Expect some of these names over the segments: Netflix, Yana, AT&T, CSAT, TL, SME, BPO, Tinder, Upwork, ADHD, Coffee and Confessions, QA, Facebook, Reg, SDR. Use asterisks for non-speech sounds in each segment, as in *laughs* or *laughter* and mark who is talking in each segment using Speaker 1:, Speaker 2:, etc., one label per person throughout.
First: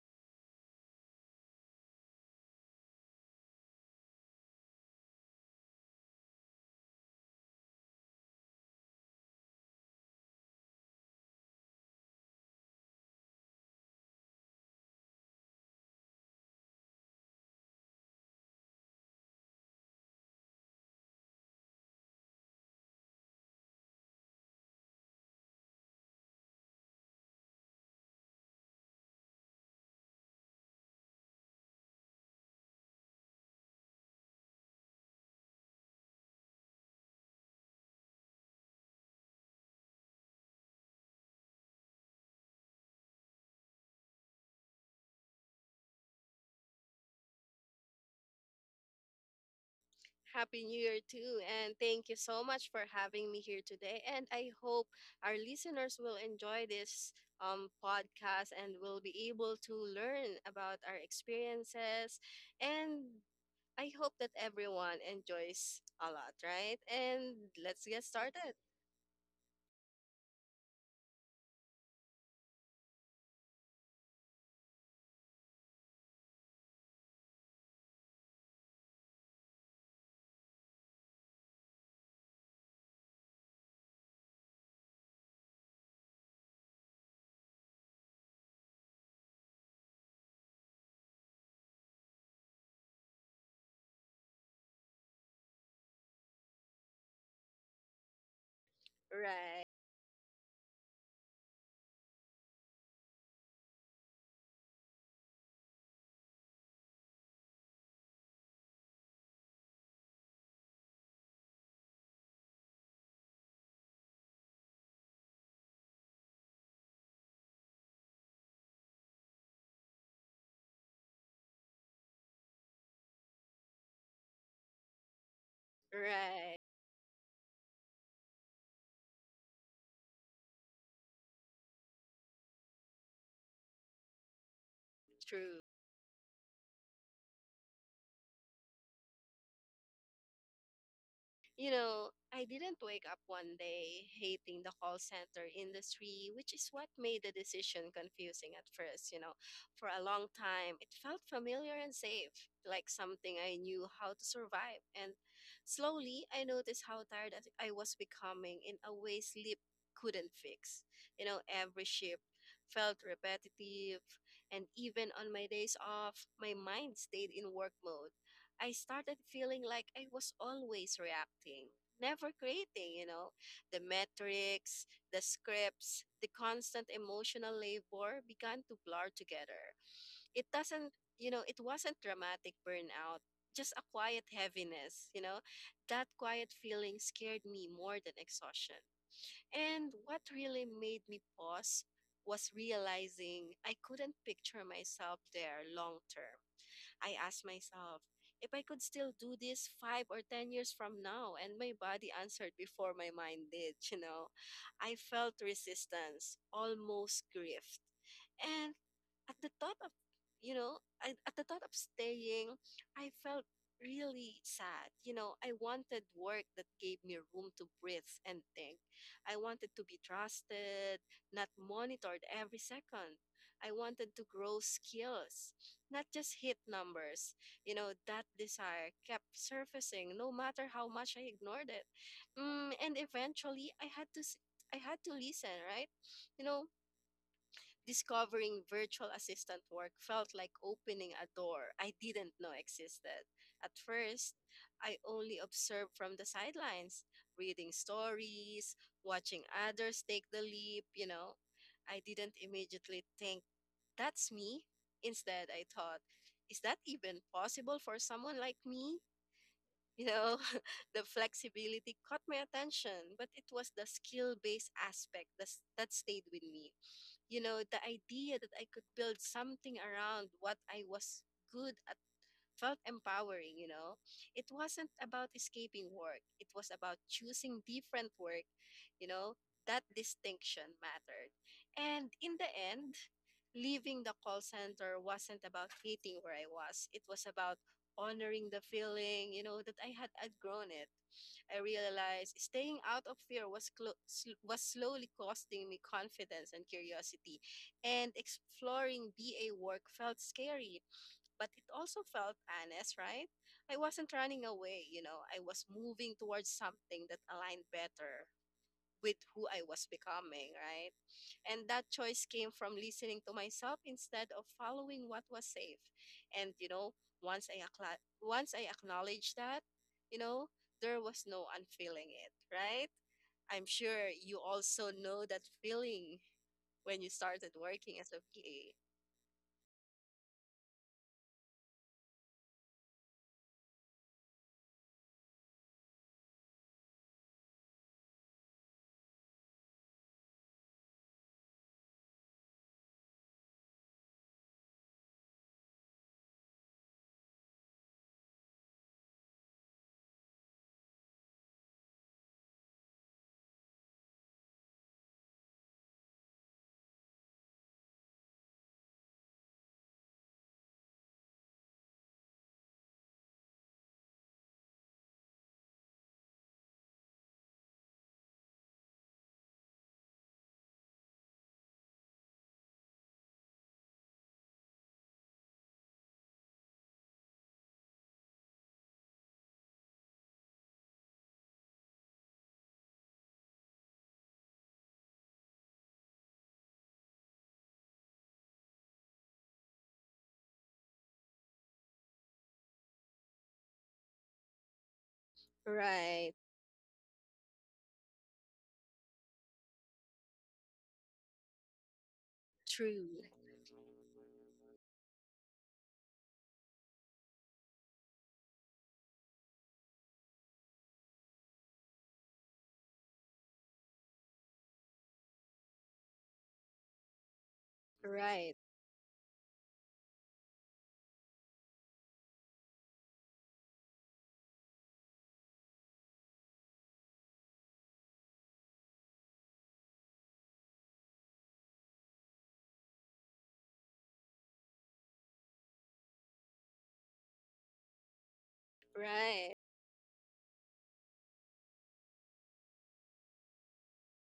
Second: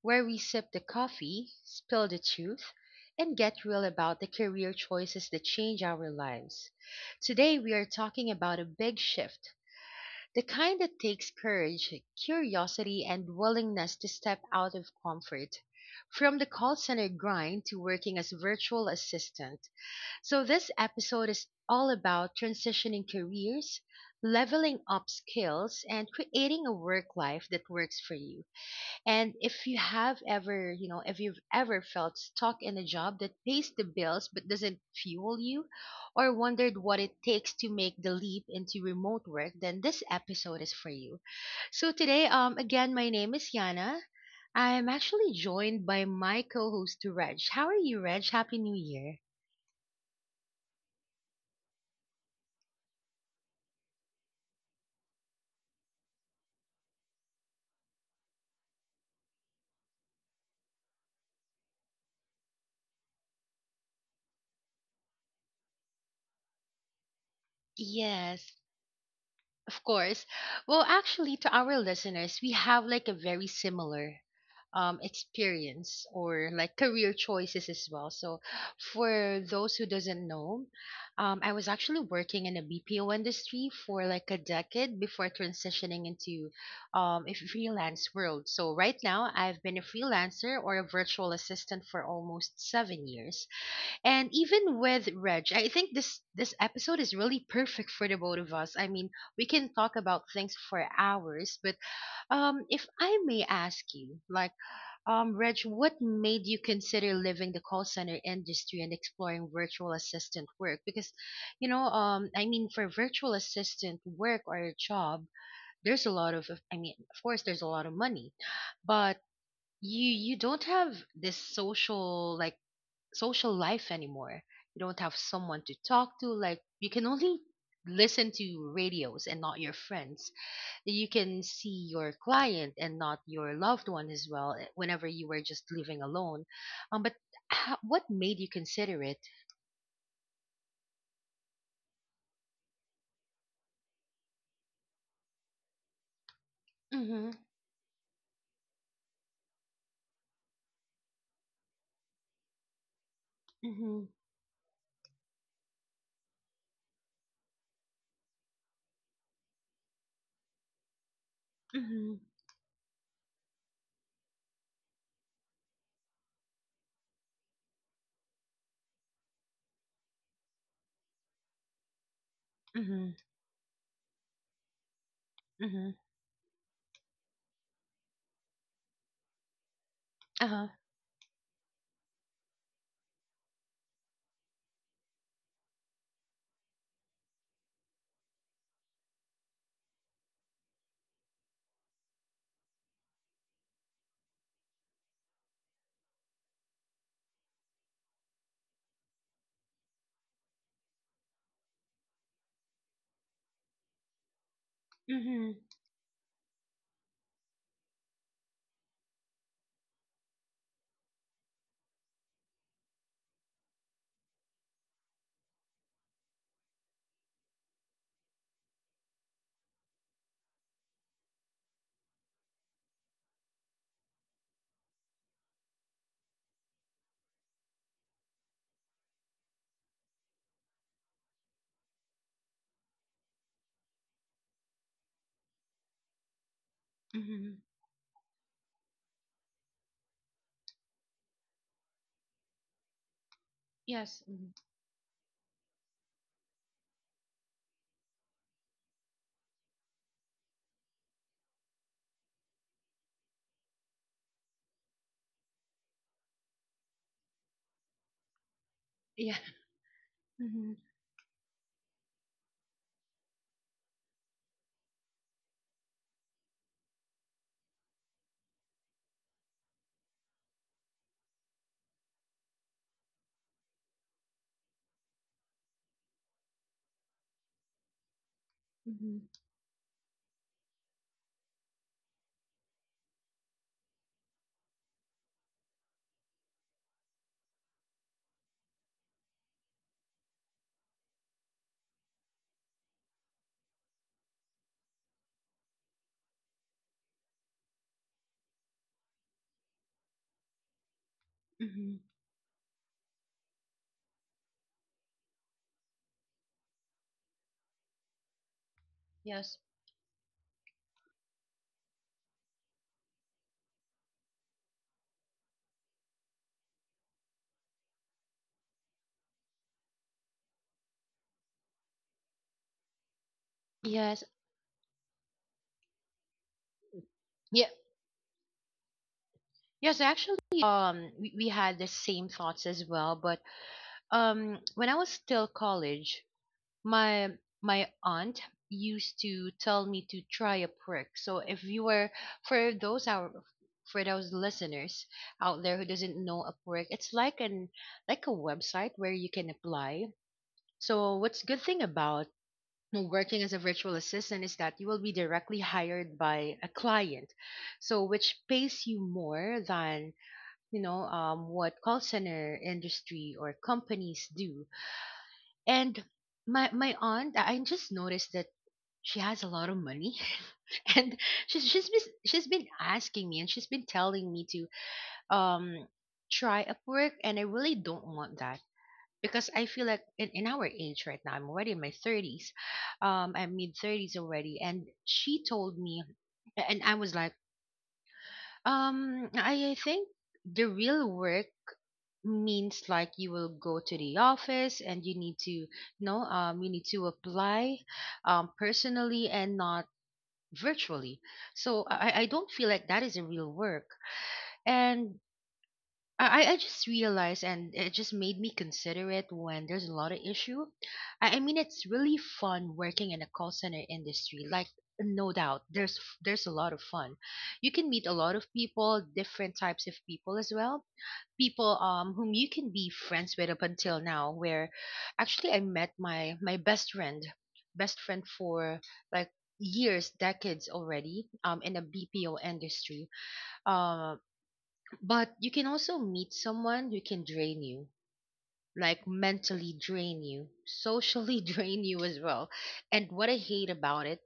Speaker 1: where we sip the coffee, spill the truth, and get real about the career choices that change our lives. Today, we are talking about a big shift, the kind that takes courage, curiosity, and willingness to step out of comfort. From the call center grind to working as virtual assistant, so, this episode is all about transitioning careers, leveling up skills, and creating a work life that works for you. And if you have ever, if you've ever felt stuck in a job that pays the bills but doesn't fuel you, or wondered what it takes to make the leap into remote work, then this episode is for you. So, today, again, my name is Yana. I'm actually joined by my co host, Reg. How are you, Reg? Happy New Year.
Speaker 2: Happy New Year too, and thank you so much for having me here today. And I hope our listeners will enjoy this podcast and will be able to learn about our experiences. And I hope that everyone enjoys a lot, right? And let's get
Speaker 1: Yes.
Speaker 2: started.
Speaker 1: Of course. Well, actually, to our listeners, we have like a very similar experience or like career choices as well. So, for those who doesn't know, I was actually working in the BPO industry for like a decade before transitioning into a freelance world. So right now, I've been a freelancer or a virtual assistant for almost 7 years. And even with Reg, I think this episode is really perfect for the both of us. I mean, we
Speaker 2: Right,
Speaker 1: can talk about things for hours, but if I may ask you, like Reg, what made you consider leaving the call center industry and exploring virtual assistant work? Because you know, I mean for virtual assistant work or a job, there's a lot of I mean, of course there's a lot of money, but you don't have this social like social life anymore. You don't have someone to talk to.
Speaker 2: right,
Speaker 1: Like you can only listen to radios and not your friends. You can see your client and not your loved one as well. Whenever you were
Speaker 2: true.
Speaker 1: just living alone, but how, what made you consider it?
Speaker 2: You know, I didn't wake up one day hating the call center industry, which is what made
Speaker 1: Mhm.
Speaker 2: the decision confusing at first. You know, for a long time, it felt familiar and safe, like something I knew
Speaker 1: Mhm.
Speaker 2: how to survive. And slowly, I noticed how I was becoming, in a way sleep couldn't fix. You know, every shift
Speaker 1: Mhm.
Speaker 2: felt repetitive, and even on my days off, my mind stayed in work mode. I started feeling like I was always reacting, never creating, you
Speaker 1: Mhm.
Speaker 2: know, the metrics, the
Speaker 1: Mhm.
Speaker 2: scripts, the constant emotional labor began to blur together. It
Speaker 1: Uh huh.
Speaker 2: doesn't, It wasn't dramatic burnout, just a quiet heaviness, you know. That quiet feeling scared me more than exhaustion. And what really made me pause was realizing I couldn't picture myself there long term. I asked myself if I could still do this 5 or 10 years from now. And my body answered before my mind did, you know. I felt
Speaker 1: Mhm.
Speaker 2: resistance, almost grief. And at the thought of, at the thought of staying, I felt really sad. You know, I wanted work that gave me room to breathe and think. I wanted to be trusted, not monitored every second. I wanted to grow skills, not just hit numbers. You know, that desire kept surfacing no matter how much I ignored it. And eventually, I had to listen, right? You know,
Speaker 1: Mhm.
Speaker 2: discovering virtual assistant work felt like opening a door I didn't know existed. At
Speaker 1: Yes.
Speaker 2: first,
Speaker 1: Mhm.
Speaker 2: I only observed from the sidelines, reading stories, watching others take the leap, you know. I didn't immediately think, that's me. Instead, I thought, is that even possible for someone like me?
Speaker 1: Yeah.
Speaker 2: You know, *laughs*
Speaker 1: *laughs* Mhm.
Speaker 2: the flexibility caught my attention, but it was the skill based aspect that stayed with me, you know, the idea that I could build something around what I was good at felt empowering, you know. It wasn't about escaping work, it was about choosing different work, you
Speaker 1: Mhm.
Speaker 2: know. That distinction mattered. And in the end, leaving the call center wasn't about hating where I was, it was about honoring the feeling, that I had outgrown it. I realized staying out of fear was slowly costing me confidence and curiosity, and exploring BA work felt scary, but it
Speaker 1: Mhm.
Speaker 2: also felt honest, right? I wasn't running away, you know, I was moving towards something that aligned better with who I
Speaker 1: Yes.
Speaker 2: was becoming, right? And that choice came from listening to myself instead of following what was safe. And, you know, once I acknowledged that, you know, there was no unfeeling it, right? I'm sure
Speaker 1: Yes.
Speaker 2: you also know that feeling when you started
Speaker 1: Yeah.
Speaker 2: working as a PA.
Speaker 1: Yes, actually, we, had the same thoughts as well. But when I was still college, my my aunt used to tell me to try a perk. So if you were for those our for those listeners out there who doesn't know a perk, it's like an like a website where you can apply. So what's good thing about working as a virtual assistant is that you will be directly hired by a client so which pays you more than you know what call center industry or companies do, and my aunt I just noticed that she has a lot of money *laughs* and she's been asking me and she's been telling me to um try Upwork, and I really don't want that because I feel like in our age right now I'm already in my 30's, I'm mid 30's already, and she told me, and I was like, I think the real work means like you will go to the office and you need to no,
Speaker 2: Right.
Speaker 1: you need to apply personally and not virtually, so I don't feel like that is
Speaker 2: True.
Speaker 1: a real work. And I just realized and it just made me consider it when there's a lot of issue. I mean, it's really fun working in a call center industry. Like no doubt there's a lot of fun. You can meet a lot
Speaker 2: Right.
Speaker 1: of people, different types of people as well, people whom you can be friends with up until now, where actually I met my best friend, best friend for like years, decades already, in the BPO industry. uh, but you can also meet someone who can drain you, like
Speaker 2: Right.
Speaker 1: mentally drain you, socially *laughs* drain you as well. And what I hate about it,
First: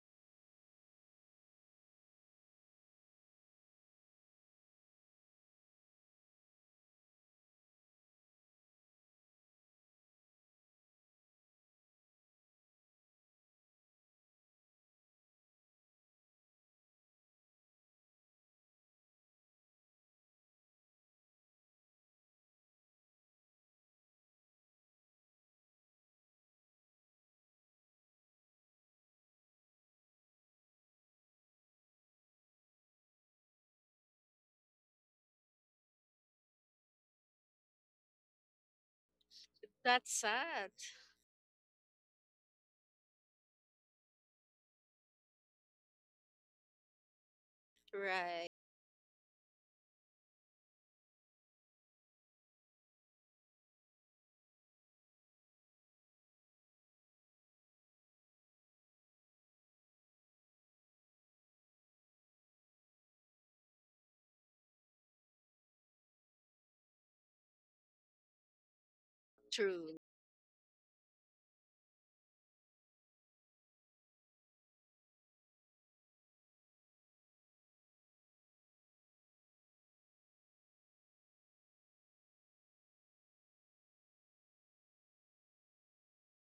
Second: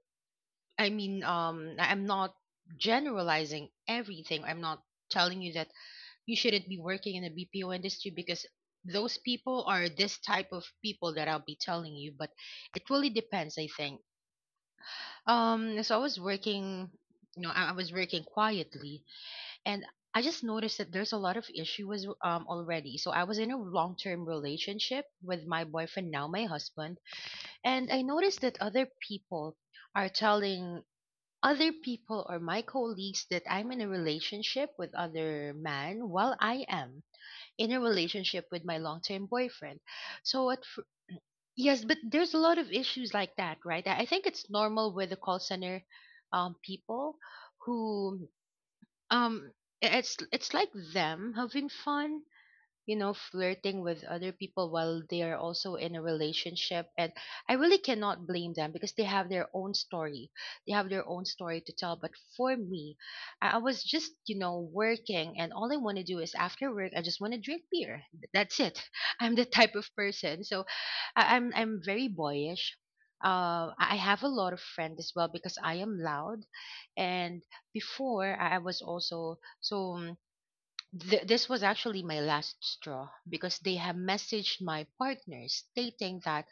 Speaker 1: I mean I'm not generalizing everything. I'm not telling you that you shouldn't be working in the BPO industry because those people are this type of people that I'll be telling you. But it really depends, I think. So I was working, you know, I was working quietly, and I just noticed that there's a lot of issues already. So I was in a long-term relationship with my boyfriend now, my husband, and I noticed that other people are telling other people or my colleagues that I'm in a relationship with other man while I am in a relationship with my long-term boyfriend.
Speaker 2: That's
Speaker 1: So at
Speaker 2: sad.
Speaker 1: fir- yes, but there's a lot of issues like that, right? I think it's normal with the call center people who
Speaker 2: Right.
Speaker 1: um it's like them having fun, you know, flirting with other people while they are also in a relationship. And I really cannot blame them because they have their own story. They have their own story to tell. But for me, I was just, you know, working, and all I want to do is after work, I just want to drink beer. That's it. *laughs* I'm the type of
Speaker 2: True.
Speaker 1: person. So I'm very boyish. I have a lot of friends as well because I am loud, and before I was also so Th- this was actually my last straw because they have messaged my partner stating that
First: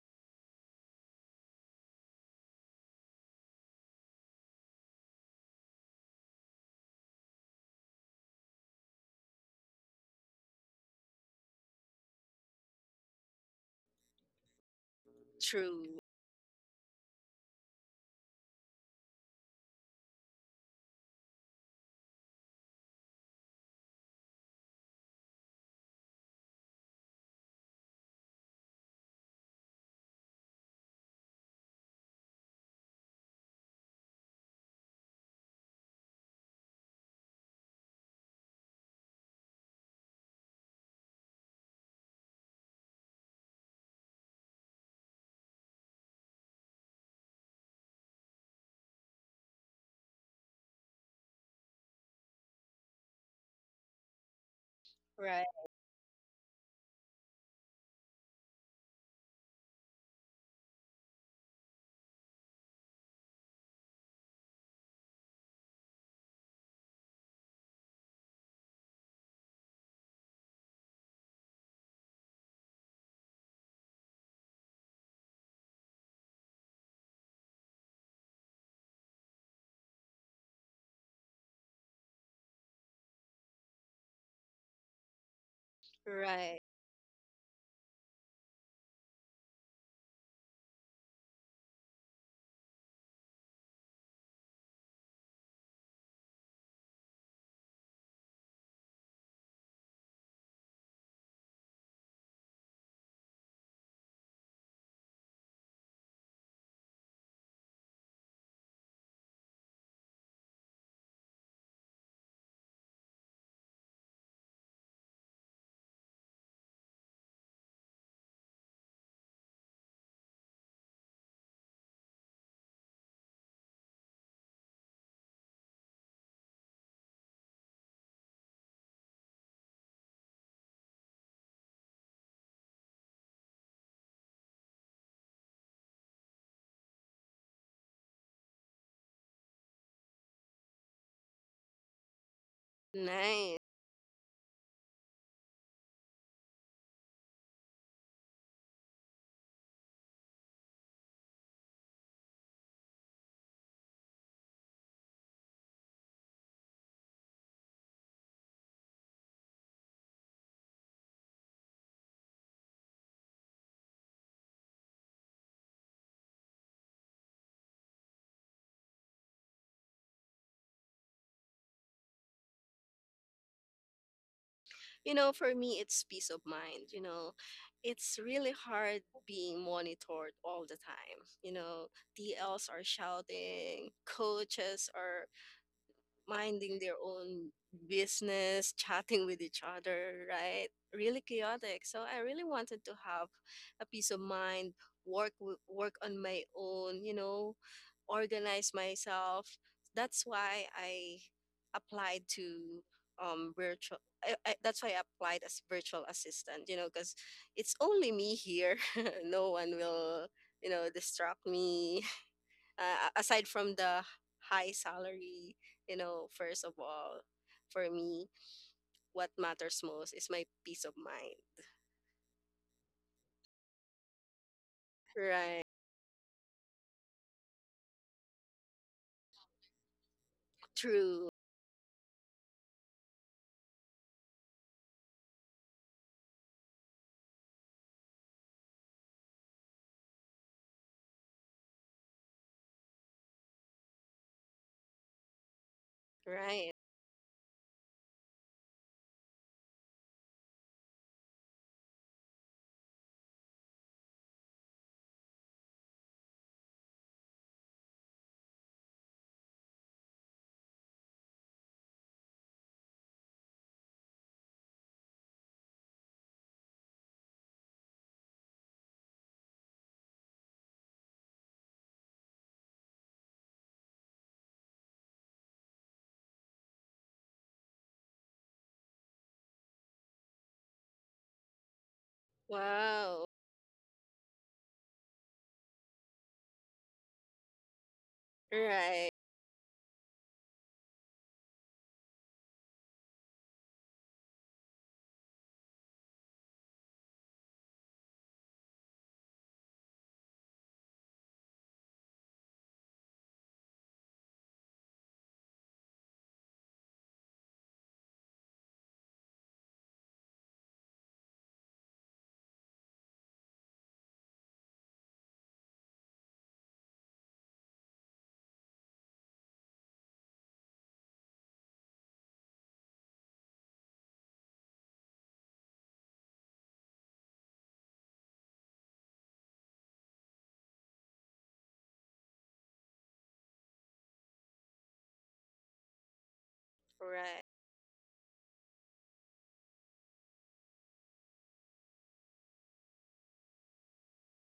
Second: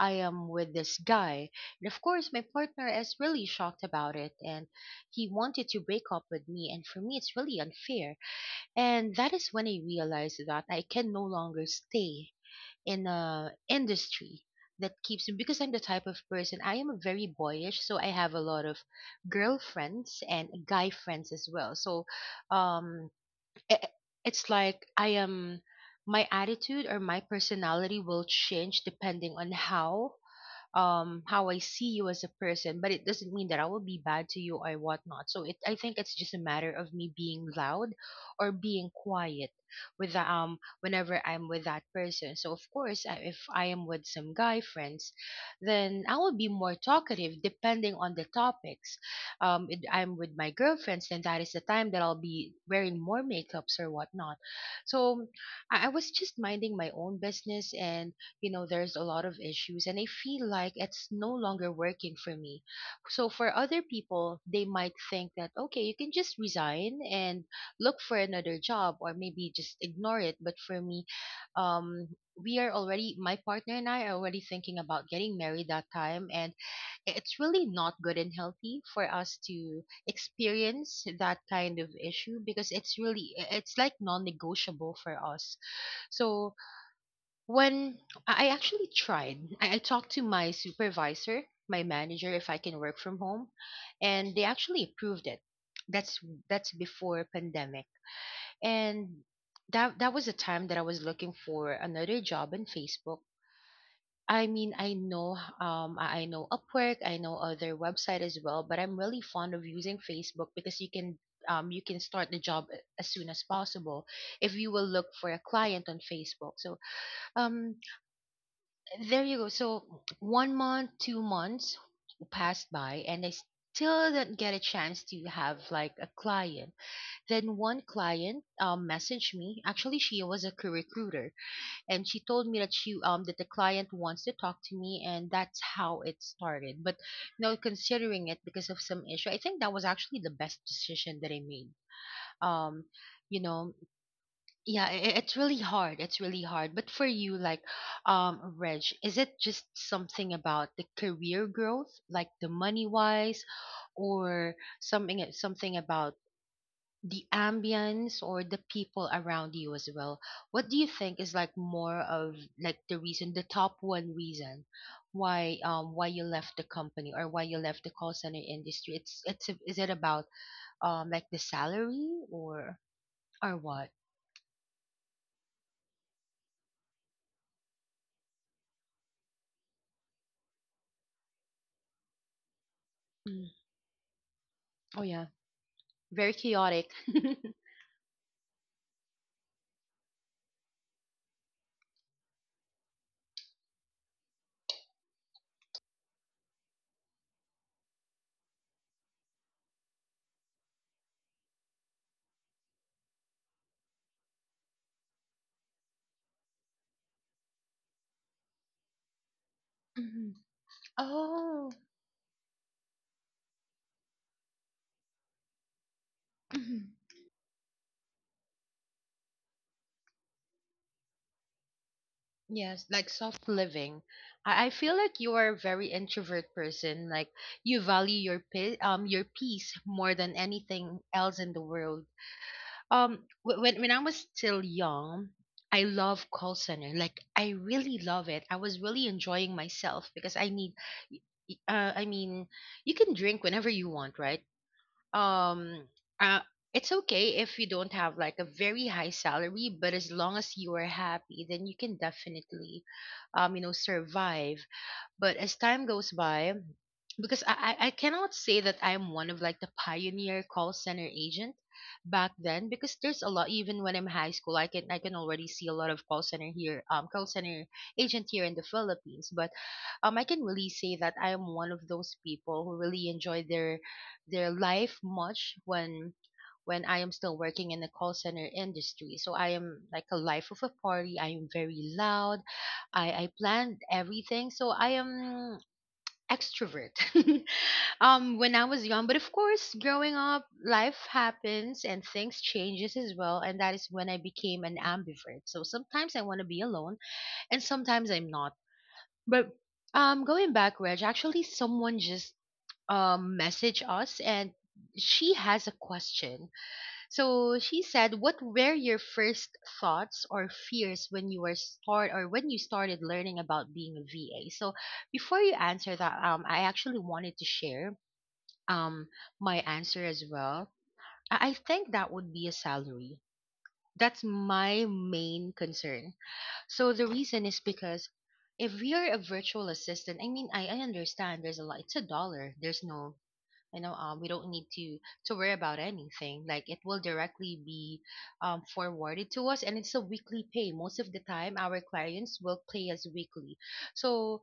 Speaker 1: I am with this guy. And of course, my partner is really shocked about it and he wanted to break up with me. And for me, it's really unfair. And that is when I realized that I can no longer stay in a industry that keeps me because I'm the
Speaker 2: True.
Speaker 1: type of person, I am very boyish, so I have a lot of girlfriends and guy friends as well. So, um i- it's like I am my attitude or my personality will change depending on how I see you as a person, but it doesn't mean that I will be bad to you or whatnot. So it I think it's just a matter of me being loud or being quiet with the, whenever I'm with that person. So of course, if I am with some guy friends, then I will be more talkative depending on the topics. If I'm with my girlfriends, then that is the time that I'll be wearing more makeups or whatnot. So
Speaker 2: Right.
Speaker 1: I was just minding my own business, and you know there's a lot of issues and I feel like it's no longer working for me. So for other people, they might think that okay, you can just resign and look for another job or maybe just ignore it. But for me, um we are already my partner and I are already thinking about getting married that time, and it's really not good and healthy for us to experience that kind of issue because it's really it's like non-negotiable for us. So
Speaker 2: Right.
Speaker 1: when I actually tried, I talked to my supervisor, my manager, if I can work from home, and they actually approved it. That's before pandemic, and that was a time that I was looking for another job in Facebook. I mean, I know I know Upwork, I know other website as well, but I'm really fond of using Facebook because you can start the job as soon as possible if you will look for a client on Facebook. So um there you go. So 1 month, 2 months passed by, and I still didn't get a chance to have like a client. Then one client messaged me. Actually, she was a career recruiter, and she told me that she that the client wants to talk to me, and that's how it started. But now considering it because of some issue, I think that was actually the best decision that I made. Um, you
Speaker 2: Nice.
Speaker 1: know, yeah, it's really hard, it's really hard. But for you like, Reg, is it just something about the career growth, like the money wise, or something something about the ambience or the people around you as well? What do you think is like more of like the reason, the top one reason why you left the company or why you left the call center industry? It's is it about like the salary or what?
Speaker 2: You know, for me, it's peace of mind. You know, it's really hard being monitored all the time. You know, DLs are
Speaker 1: Mm.
Speaker 2: shouting, coaches
Speaker 1: Oh
Speaker 2: are
Speaker 1: yeah. Very
Speaker 2: minding
Speaker 1: chaotic.
Speaker 2: their own
Speaker 1: *laughs*
Speaker 2: business, chatting with each other, right? Really chaotic. So I really wanted to have a peace of mind, work on my own, you know, organize myself. That's why I applied to virtual That's why I applied as virtual assistant, you know, because it's only me here. *laughs* No one will
Speaker 1: Mhm.
Speaker 2: distract
Speaker 1: Oh.
Speaker 2: me, aside from the high salary. You know, first of
Speaker 1: Mhm.
Speaker 2: all, for me, what matters most is my peace of mind.
Speaker 1: Yes, like soft living. I feel like you are a
Speaker 2: Right.
Speaker 1: very introvert person. Like you value your peace more than anything
Speaker 2: True.
Speaker 1: else in the world. When I was still young, I love call center. Like I really love it. I was really enjoying myself because I need. y- y- Uh, I mean, you can drink whenever you want, right? um uh,
Speaker 2: Right.
Speaker 1: it's okay if you don't have like a very high salary, but as long as you are happy, then you can definitely survive. But as time goes by, because I cannot say that I'm one of like the pioneer call center agent back then, because there's a lot. Even when I'm high school, I can already see a lot of call center here, call center agent here in the Philippines. But um, I can really say that I am one of those people who really enjoy their life much when I am still working in the call center industry. So I am like a life of a party, I am very loud. I
Speaker 2: Wow.
Speaker 1: I planned everything, so I am extrovert. *laughs* When I was young.
Speaker 2: Right.
Speaker 1: But of course, growing up, life happens and things changes as well, and that is when I became an ambivert. So sometimes I want to be alone, and sometimes I'm not. But going back, Reg, actually, someone just messaged us. And she has a question, so she said, "What were your first thoughts or fears when you were start or when you started learning about being a VA?" So before you answer that, I actually wanted to share um my answer as well. I think that would be a salary. That's my main concern. So the reason is because if you're a virtual assistant, I mean, I understand there's a lot. It's a dollar. There's no we don't need to worry about anything. Like it will
Speaker 2: Right.
Speaker 1: directly be forwarded to us, and it's a weekly pay. Most of the time our clients will pay us weekly. So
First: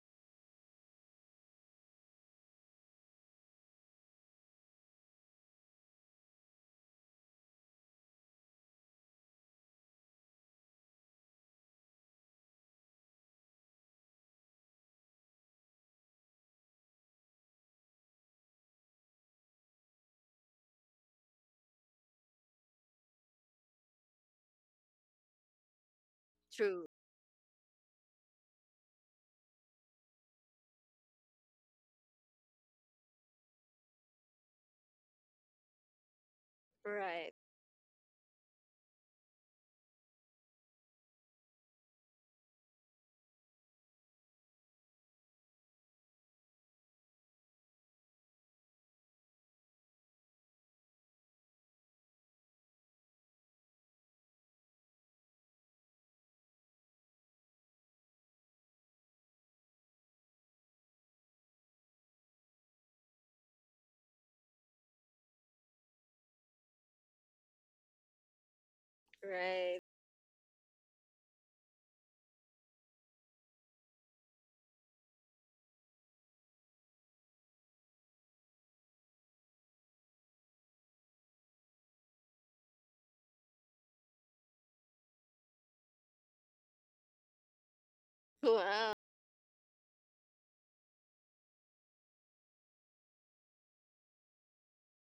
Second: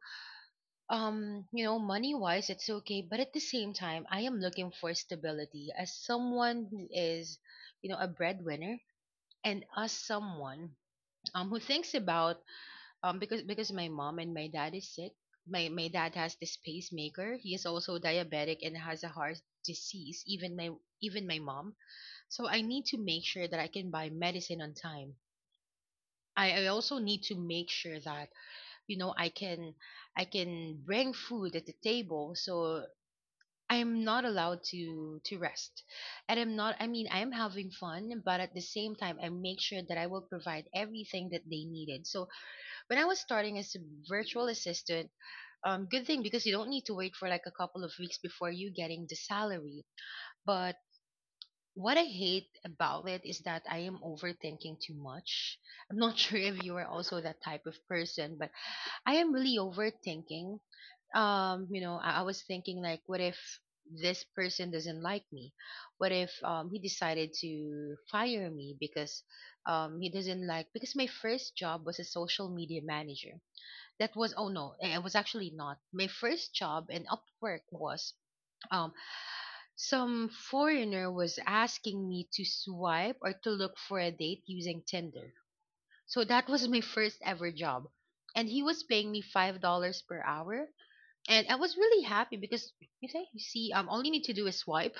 Speaker 1: um, you know, money wise it's okay, but at the same time I am looking for stability as someone who is, you know, a breadwinner, and as someone who thinks about um, because my mom and my dad is sick. My dad has this pacemaker, he is also diabetic and has a heart disease. Even my mom. So I need to make sure that I can buy medicine on time. I
Speaker 2: True.
Speaker 1: also need to make sure that, you know, I can I can bring food at the table. So I'm not allowed to rest, and I'm not, I mean, I am
Speaker 2: Right.
Speaker 1: having fun, but at the same time I make sure that I will provide everything that they needed. So when I was starting as a virtual assistant, good thing because you don't need to wait for like a couple of weeks before you getting the salary. But what I hate about it is that I am overthinking too much. I'm not *laughs* sure if you are also that type of person, but I am really overthinking. You know, I was thinking like, what if this person doesn't like me? What if he decided to fire me because
Speaker 2: Right.
Speaker 1: he doesn't like, because my first job was a social media manager. That was oh no eh, it was actually not my first job. In Upwork was um, some foreigner was asking me to swipe or to look for a date using Tinder. So that was my first ever job, and he was
Speaker 2: Wow.
Speaker 1: paying me $5 per hour. And I was really happy because you see, um, all you need to do is swipe.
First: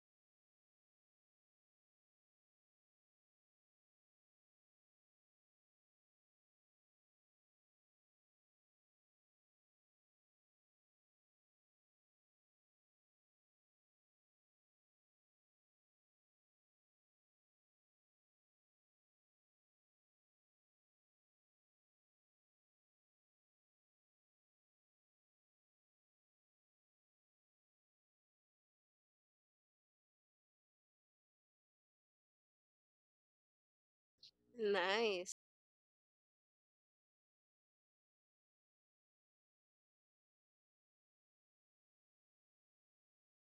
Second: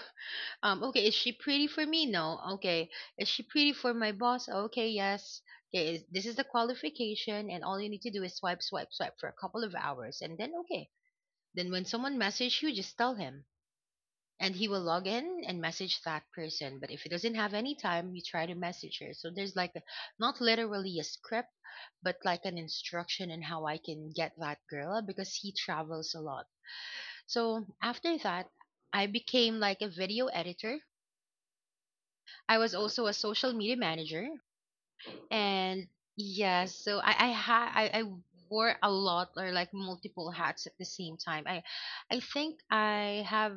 Speaker 1: Um, okay, is she pretty for me? No. Okay. Is she pretty for my boss? Okay, yes. Okay, this is the qualification, and all you need to do is swipe, swipe, swipe for a couple of hours, and then okay. Then when someone messages you, just tell him, and he will log in and message that person. But if he doesn't have any time, you try to message her. So there's like a, not literally a script, but like an instruction on how I can get that girl, because he travels a lot. So after that, I became like a video editor. I was also a social media manager.
Speaker 2: Nice.
Speaker 1: And yeah, so I wore a lot, or like multiple hats at the same time. I think I have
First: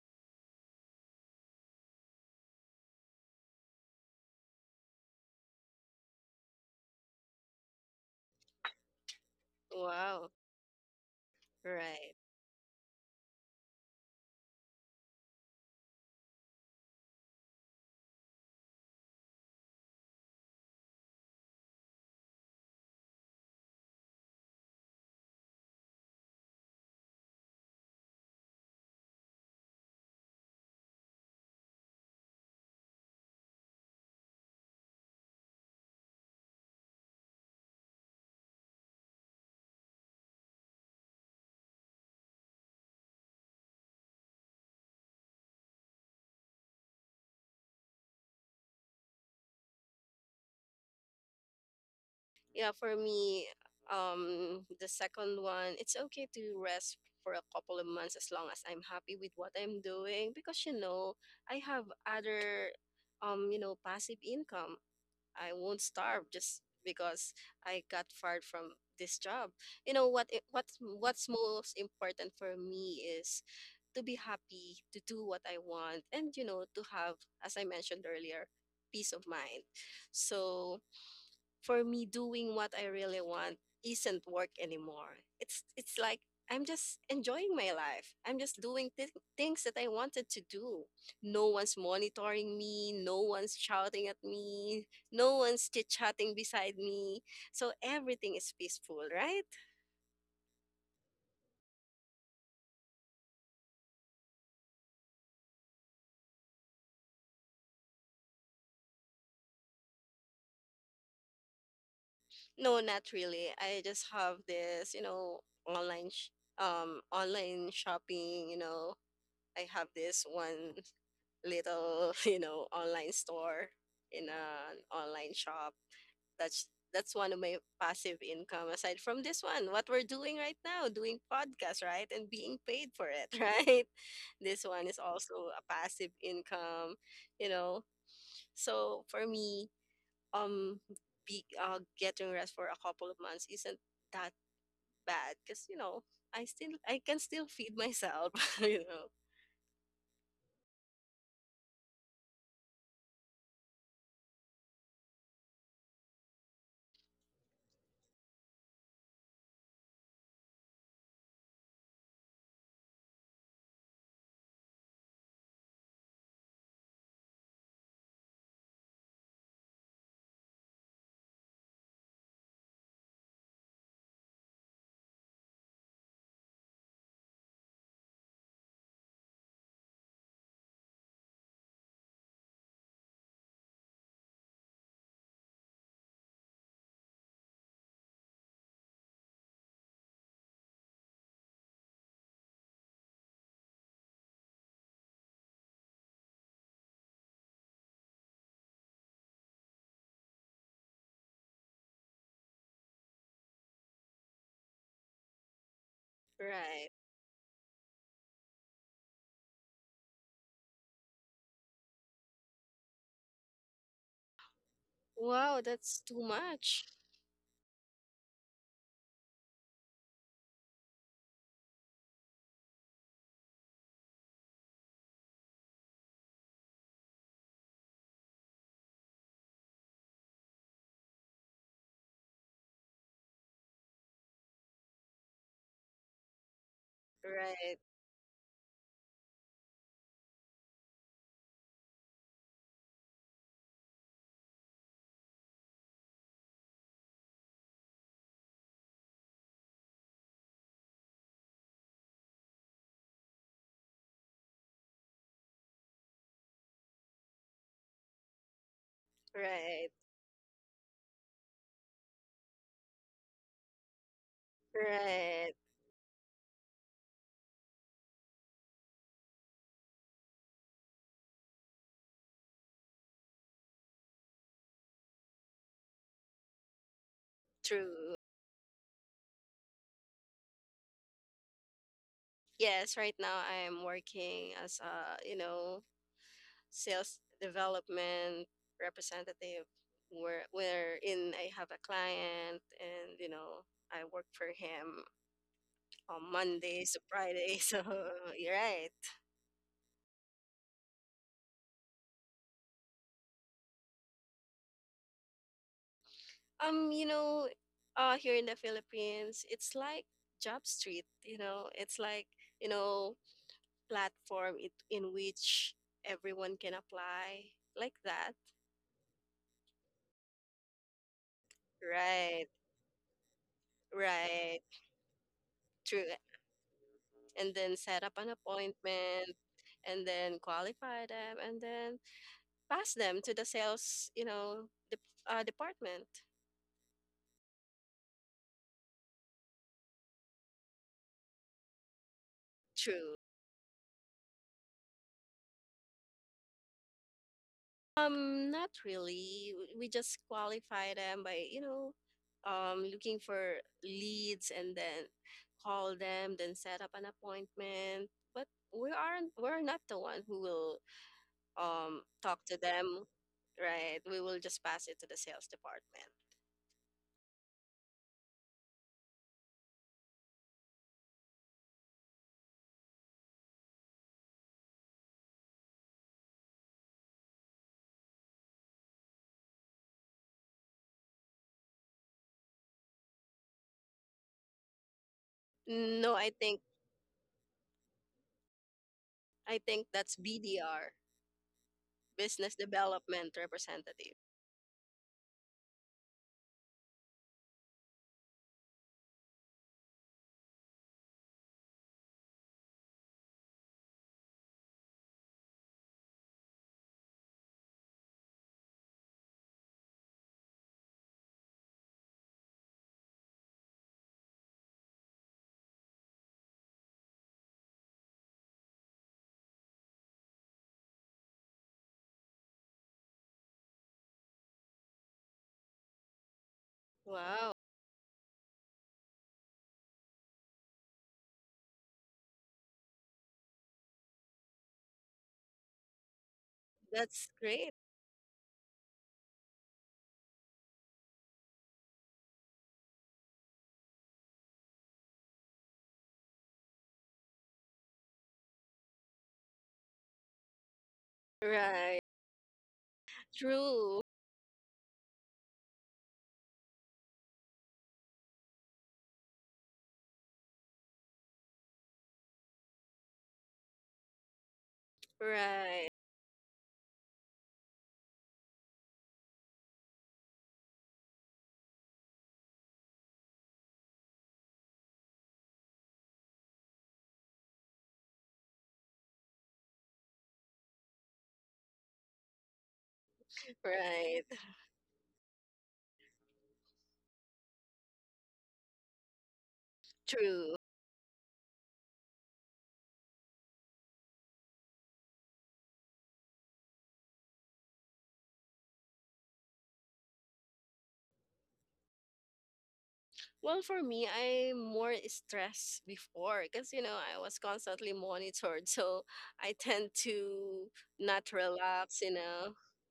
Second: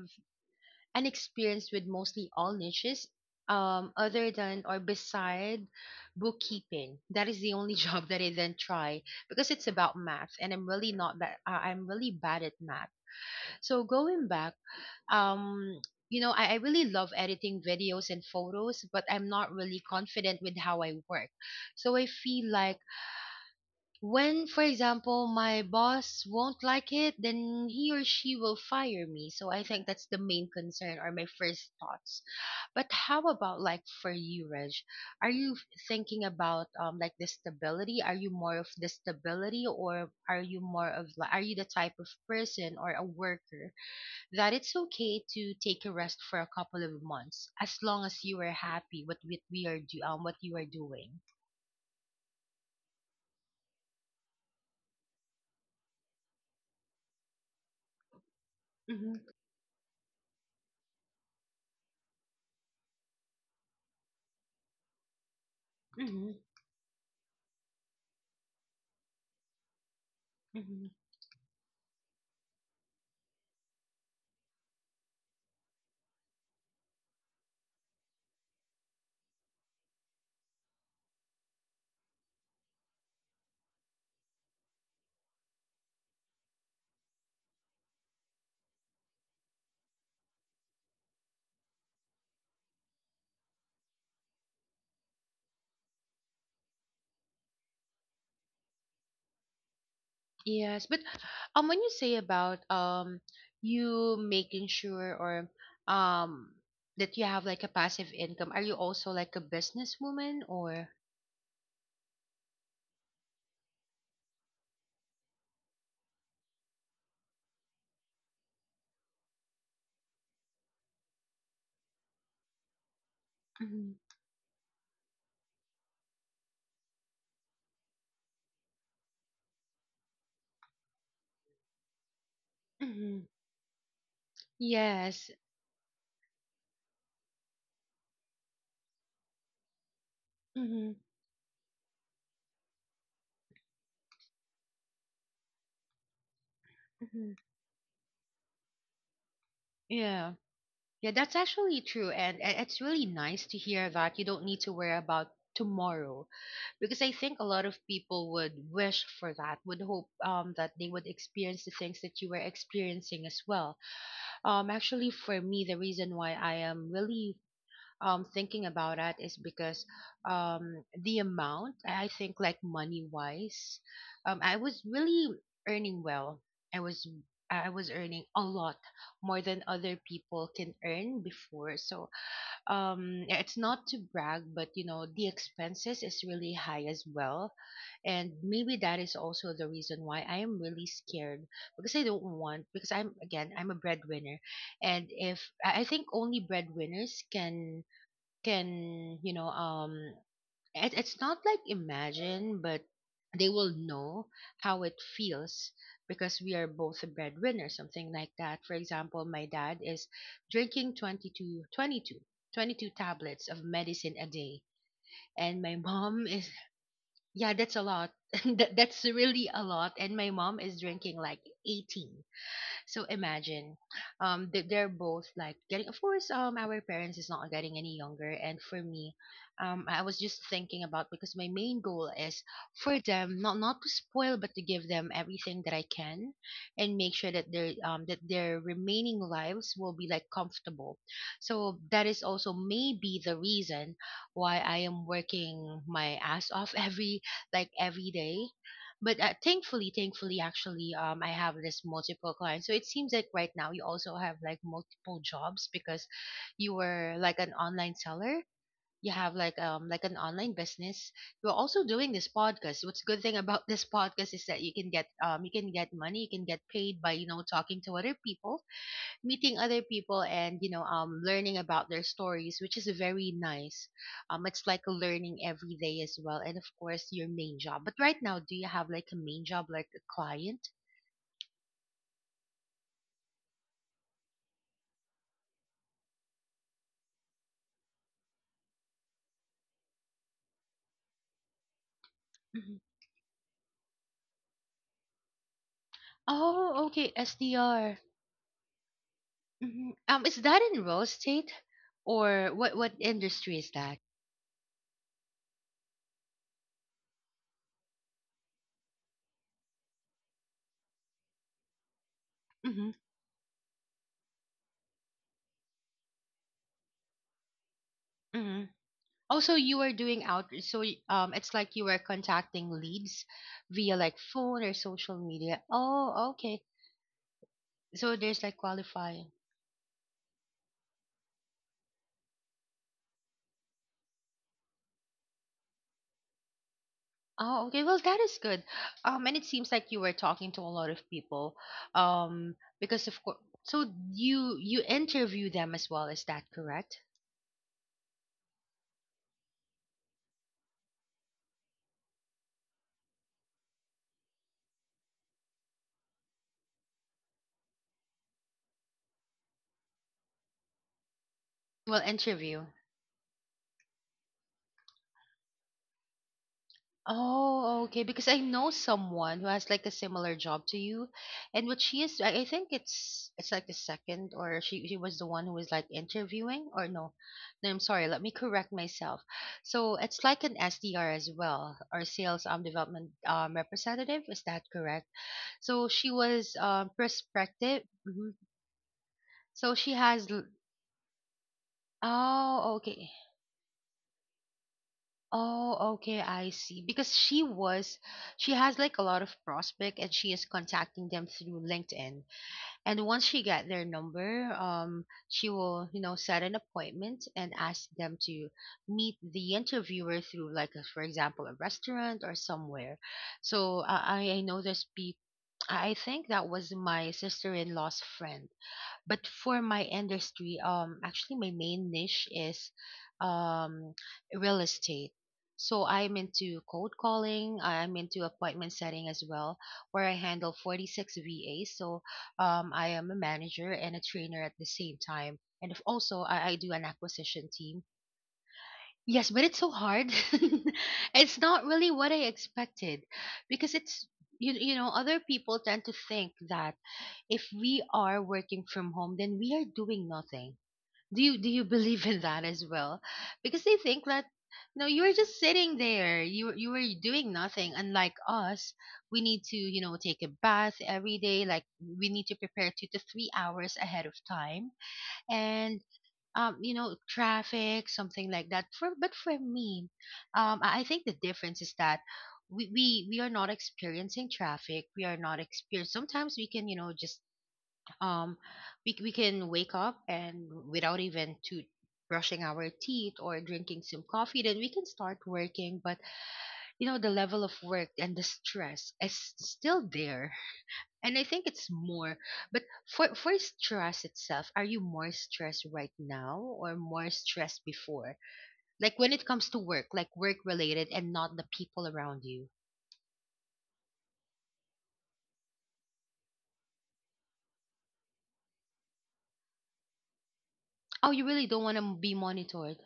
Speaker 1: an experience with mostly all niches. Other than or beside bookkeeping, that is the only *laughs* job that I didn't try, because it's about
Speaker 2: Wow.
Speaker 1: math, and I'm really not that. I'm really
Speaker 2: Right.
Speaker 1: bad at math. So going back, um you know, I really love editing videos and photos, but I'm not really confident with how I work. So I feel like when, for example, my boss won't like it, then he or she will fire me. So I think that's the main concern, or my first thoughts. But how about like for you, Reg? Are you thinking about um, like the stability? Are you more of the stability, or are you more of like, are you the type of person or a worker that it's okay to take a rest for a couple of months, as long as you are happy with what we are do what you are doing.
Speaker 2: Yeah, for me, the second one, it's okay to rest for a couple of months as long as I'm happy
Speaker 1: Mm-hmm.
Speaker 2: with what I'm doing, because you know I have other, you know, passive income. I won't starve
Speaker 1: Mm-hmm.
Speaker 2: just because I got fired from this job. You know what? It, what's
Speaker 1: Mm-hmm.
Speaker 2: what's most important for me is to be happy, to do what I want, and, to have, as I mentioned earlier, peace of mind. So for me, doing what I really want isn't work anymore. It's like I'm just enjoying my life. I'm just doing things that I wanted to do. No one's monitoring me, no one's shouting at me, no one's chit-chatting beside me. So everything is peaceful, right?
Speaker 1: Yes, but when you say about you making sure or um that you have like a passive income, are you also like a businesswoman or?
Speaker 2: No, not really. I just have this, you know, online online shopping, you know. I have this one little *laughs* you know online store
Speaker 1: Mm-hmm.
Speaker 2: in an online shop. That's that's one of my passive income, aside from this one, what we're doing right now, doing podcast, right? And being paid for
Speaker 1: Mm-hmm.
Speaker 2: it. *laughs* Right, this one is
Speaker 1: Yes.
Speaker 2: also a passive income, you know. So for me, um
Speaker 1: Mm-hmm.
Speaker 2: getting rest for a couple of months isn't that bad, because you know I can
Speaker 1: Mm-hmm.
Speaker 2: still feed myself. *laughs* You know.
Speaker 1: Yeah, yeah, that's actually true, and it's really nice to hear that you don't need to worry about tomorrow, because I think a lot of people would wish for that, would hope that they would experience the things that you were experiencing as well. Actually, for me, the reason why I am really thinking about it is because the amount, I think, like money wise, I was really earning well. I was I was earning a lot more than other people can earn before. So um, yeah, it's not to brag, but you know, the expenses is really high as well. And maybe that is also the reason why I am really scared, because I don't want, because I'm again I'm a breadwinner. And if I I think only breadwinners can you know, um, it's not like imagine, but they will know how it feels, because we are
Speaker 2: Right.
Speaker 1: both a breadwinner, something like that. For example, my dad is drinking 22, 22 tablets of medicine a day.
Speaker 2: Wow,
Speaker 1: And my *laughs*
Speaker 2: that's too
Speaker 1: mom is,
Speaker 2: much.
Speaker 1: yeah, that's a lot. *laughs* That's really a lot. And my mom is drinking like 18. So imagine, they're both like getting. Of course, our parents is not getting any younger, and for me, I was just thinking about, because my main goal is for them not to spoil, but to give them everything that I can, and make sure that their
Speaker 2: Right.
Speaker 1: um, that their remaining lives will be like comfortable. So that is also maybe the reason why I am working my ass off *laughs* every like every day. But thankfully, actually, I have this multiple clients. So it seems like right now you also have like multiple jobs, because you were like an online seller. You have like
Speaker 2: Right,
Speaker 1: um, like an online business. You're also doing this podcast. What's good thing about this *laughs* podcast is that you
Speaker 2: right.
Speaker 1: can get money. You can get paid by, you know, talking to other people, meeting other people, and you know, um, learning about their stories, which is very nice. Um, it's like a learning every day as well. And of course your main job. But
Speaker 2: True.
Speaker 1: right now, do you have like a main job, like a client?
Speaker 2: Yes, right now I'm working as a, you know, sales development representative, wherein I have a client
Speaker 1: Mhm.
Speaker 2: and, you know, I work for him on
Speaker 1: Oh,
Speaker 2: Mondays to
Speaker 1: okay,
Speaker 2: Fridays. *laughs* So
Speaker 1: SDR.
Speaker 2: you're right.
Speaker 1: Hmm, um, is that in real estate, or what industry is that?
Speaker 2: You know, here in the Philippines, it's like Job Street, you know, it's like, you
Speaker 1: Mm-hmm.
Speaker 2: know, platform it, in which everyone can apply, like that.
Speaker 1: Mm-hmm. Also you are doing out, so it's like you are
Speaker 2: Right,
Speaker 1: contacting leads via like
Speaker 2: right.
Speaker 1: phone or social media.
Speaker 2: True.
Speaker 1: Oh, okay,
Speaker 2: And then set up
Speaker 1: so
Speaker 2: an
Speaker 1: there's like qualify.
Speaker 2: appointment, and then qualify them, and then pass them to the sales, you know, the department.
Speaker 1: Oh, okay. Well, that is good. And it seems like you were talking to a lot of people. Because
Speaker 2: True.
Speaker 1: of course, so you interview them as well. Is that correct?
Speaker 2: Not really. We just qualify them by, you know, looking for leads, and then call them, then set up an appointment. But we're not the one who will
Speaker 1: Well,
Speaker 2: talk to
Speaker 1: interview.
Speaker 2: them, right? We will just pass it to the sales department.
Speaker 1: Oh, okay. Because I know someone who has like a similar job to you, and what she is, I think it's like the second, or she was the one who was like interviewing, or no, no, I'm sorry, let me correct myself. So it's like an SDR as well, or sales um, development um, representative. Is that correct? So she
Speaker 2: No, I
Speaker 1: was
Speaker 2: think
Speaker 1: um, prospective. Mhm. So she
Speaker 2: that's
Speaker 1: has.
Speaker 2: BDR, Business
Speaker 1: Oh, okay.
Speaker 2: Development Representative.
Speaker 1: Oh, okay, I see. Because she has like a lot of prospect, and she is contacting them through LinkedIn. And once she get their number, she will, set an appointment and ask them to meet the interviewer through like, for example, a restaurant or somewhere. So I know there's people. I think that was my sister-in-law's friend, but for my industry, actually my main niche is um real estate. So I'm into cold
Speaker 2: Wow,
Speaker 1: calling. I'm into appointment setting as well, where I handle 46 VAs. So I am a manager and a trainer at the same time, and if also I do an
Speaker 2: that's
Speaker 1: acquisition
Speaker 2: great.
Speaker 1: team. Yes, but it's so hard. *laughs* It's not really what I expected, because it's you you know other people tend to think that if we are working from home, then we are doing nothing. Do you
Speaker 2: Right.
Speaker 1: believe in that as well? Because they
Speaker 2: True.
Speaker 1: think that no, you are just sitting there. You are doing nothing. Unlike us, we need to take a bath every day. Like, we need to prepare 2 to 3 hours ahead of time, and
Speaker 2: Right.
Speaker 1: traffic, something like that. For but for me, I think the difference is that we are not experiencing traffic, we are not experiencing, sometimes we can just um we can wake up and without even to brushing our teeth or drinking some
Speaker 2: Right.
Speaker 1: coffee, then we can start working. But the level of work and the stress is still there,
Speaker 2: True.
Speaker 1: and I think it's more. But for stress itself, are you more stressed right now or more stressed before, like when it comes to work, like work related and not the people around you?
Speaker 2: Well, for me, I'm more stressed before, because, you know, I was constantly monitored. So I tend to
Speaker 1: Oh, you
Speaker 2: not
Speaker 1: really don't want to
Speaker 2: relax, you
Speaker 1: be
Speaker 2: know.
Speaker 1: monitored.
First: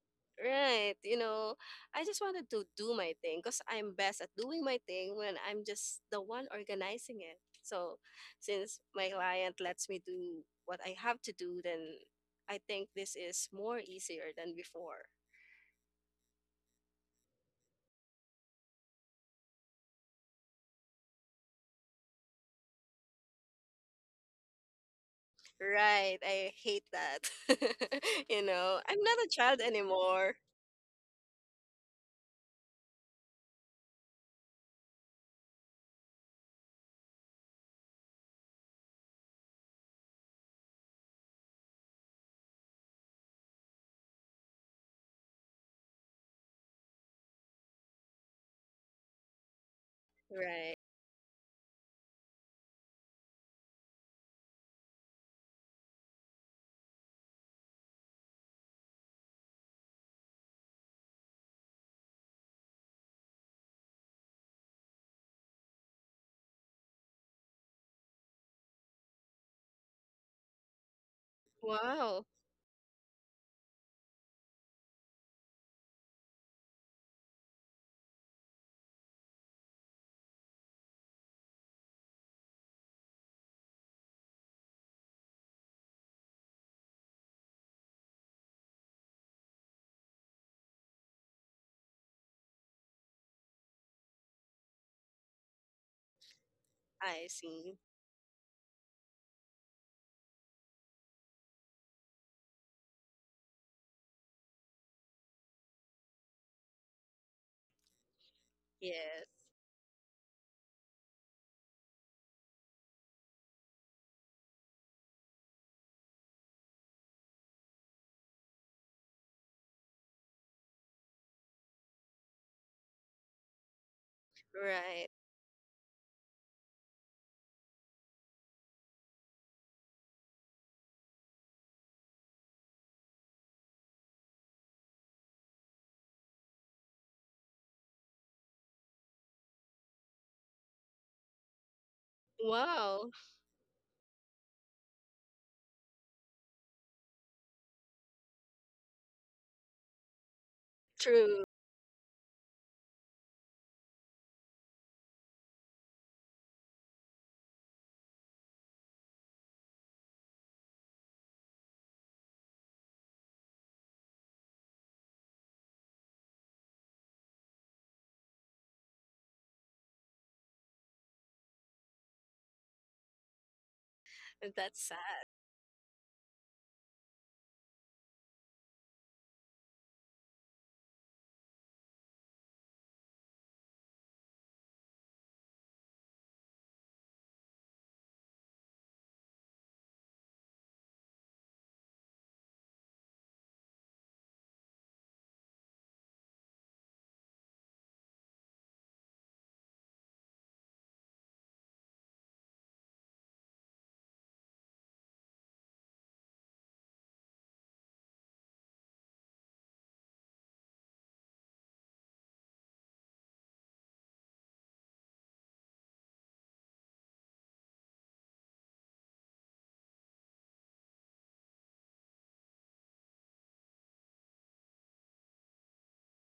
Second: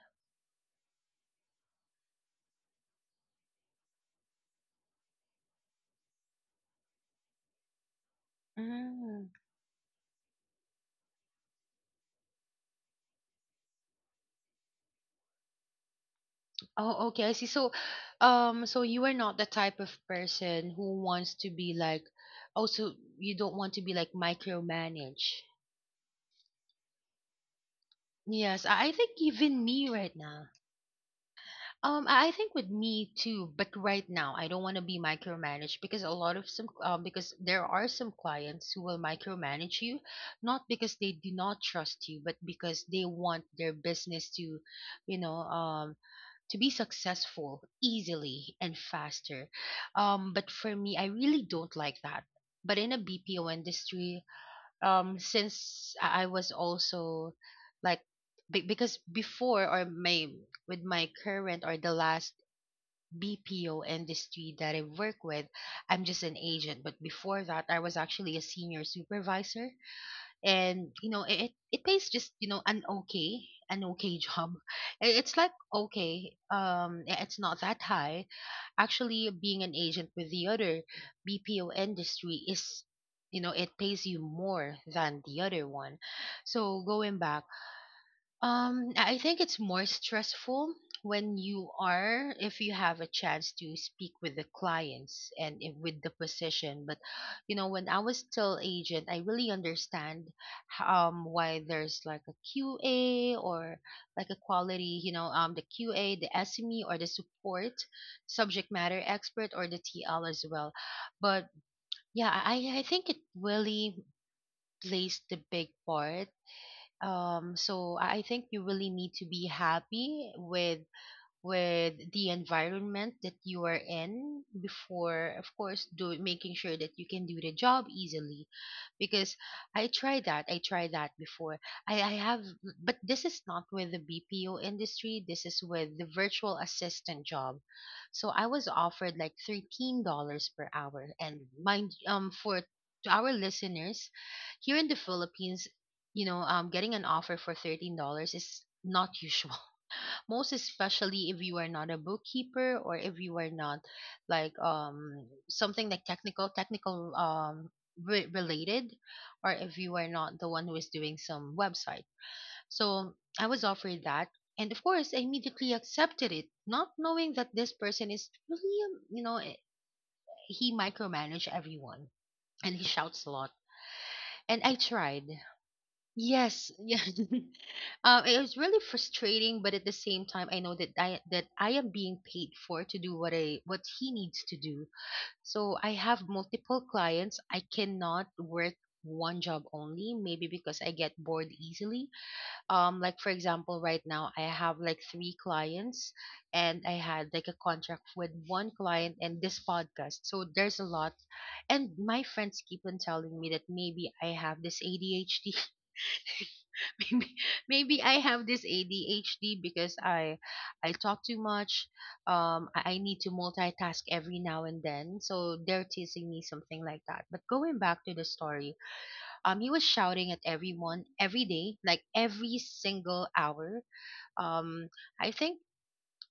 Speaker 2: Right, you know, I just wanted to do my thing, because I'm best at doing my thing when I'm just the one organizing it. So, since my
Speaker 1: Mm.
Speaker 2: client lets me do what I have to do, then I think this is more easier than before.
Speaker 1: Oh, okay, I see. So, you are not the type of person who wants to be like, also, you don't want to be like micromanaged.
Speaker 2: Right, I hate that. *laughs* You
Speaker 1: Yes,
Speaker 2: know,
Speaker 1: I
Speaker 2: I'm not
Speaker 1: think
Speaker 2: a child
Speaker 1: even me right
Speaker 2: anymore.
Speaker 1: now. I think with me too, but right now I don't want to be micromanaged, because a lot of some because there are some clients who will micromanage you, not because they do not trust you, but because they want their business to, you know, um to be successful easily and faster. But for
Speaker 2: Right.
Speaker 1: me, I really don't like that. But in a BPO industry, since I was also like because before or my, with my current or the last BPO industry that I work with, I'm just an agent. But before that, I was actually a senior supervisor, and you know it pays
Speaker 2: Wow,
Speaker 1: just, an okay, *laughs* job. It's like okay, it's not that high. Actually, being an agent with the other BPO industry is, you know, it pays you more than the other one. So going back, I think it's more stressful when you are, if you have a chance to speak with the clients and with the position. But,
Speaker 2: I see.
Speaker 1: when I was still agent, I really understand why there's like a QA, or like a quality, the QA, the SME, or the support, subject matter
Speaker 2: Yes,
Speaker 1: expert, or the TL as well. But yeah, I think it really plays the big part. So I think you really need to be happy with the environment that you are in
Speaker 2: right.
Speaker 1: before, of course, do making sure that you can do the job easily, because I tried that, before. I have, but this is not with the BPO industry, this is with the virtual assistant job. So I was offered like $13 per hour, and mind, for, to
Speaker 2: Wow,
Speaker 1: our listeners here in the Philippines, getting an offer for $13 is not *laughs* usual, most especially if
Speaker 2: true.
Speaker 1: you are not a bookkeeper, or if you are not like, something like technical, related, or if you are not the one who is doing some website. So I was offered that, and of course, I immediately accepted it, not knowing that this person is really, he micromanage everyone, and he shouts a lot, and I
Speaker 2: That's
Speaker 1: tried.
Speaker 2: sad.
Speaker 1: Yes, yeah. *laughs* It was really frustrating, but at the same time, I know that I am being paid for to do what I what he needs to do. So I have multiple clients. I cannot work one job only, maybe because I get bored easily. Like, for example, right now I have like three clients, and I had like a contract with one client and this podcast. So there's a lot, and my friends keep on telling me that maybe I have this ADHD. *laughs* Maybe I have this ADHD because I talk too much. I need to multitask every now and then. So they're teasing me something like that. But going back to the story, he was shouting at everyone every day, like every single hour. Um, I think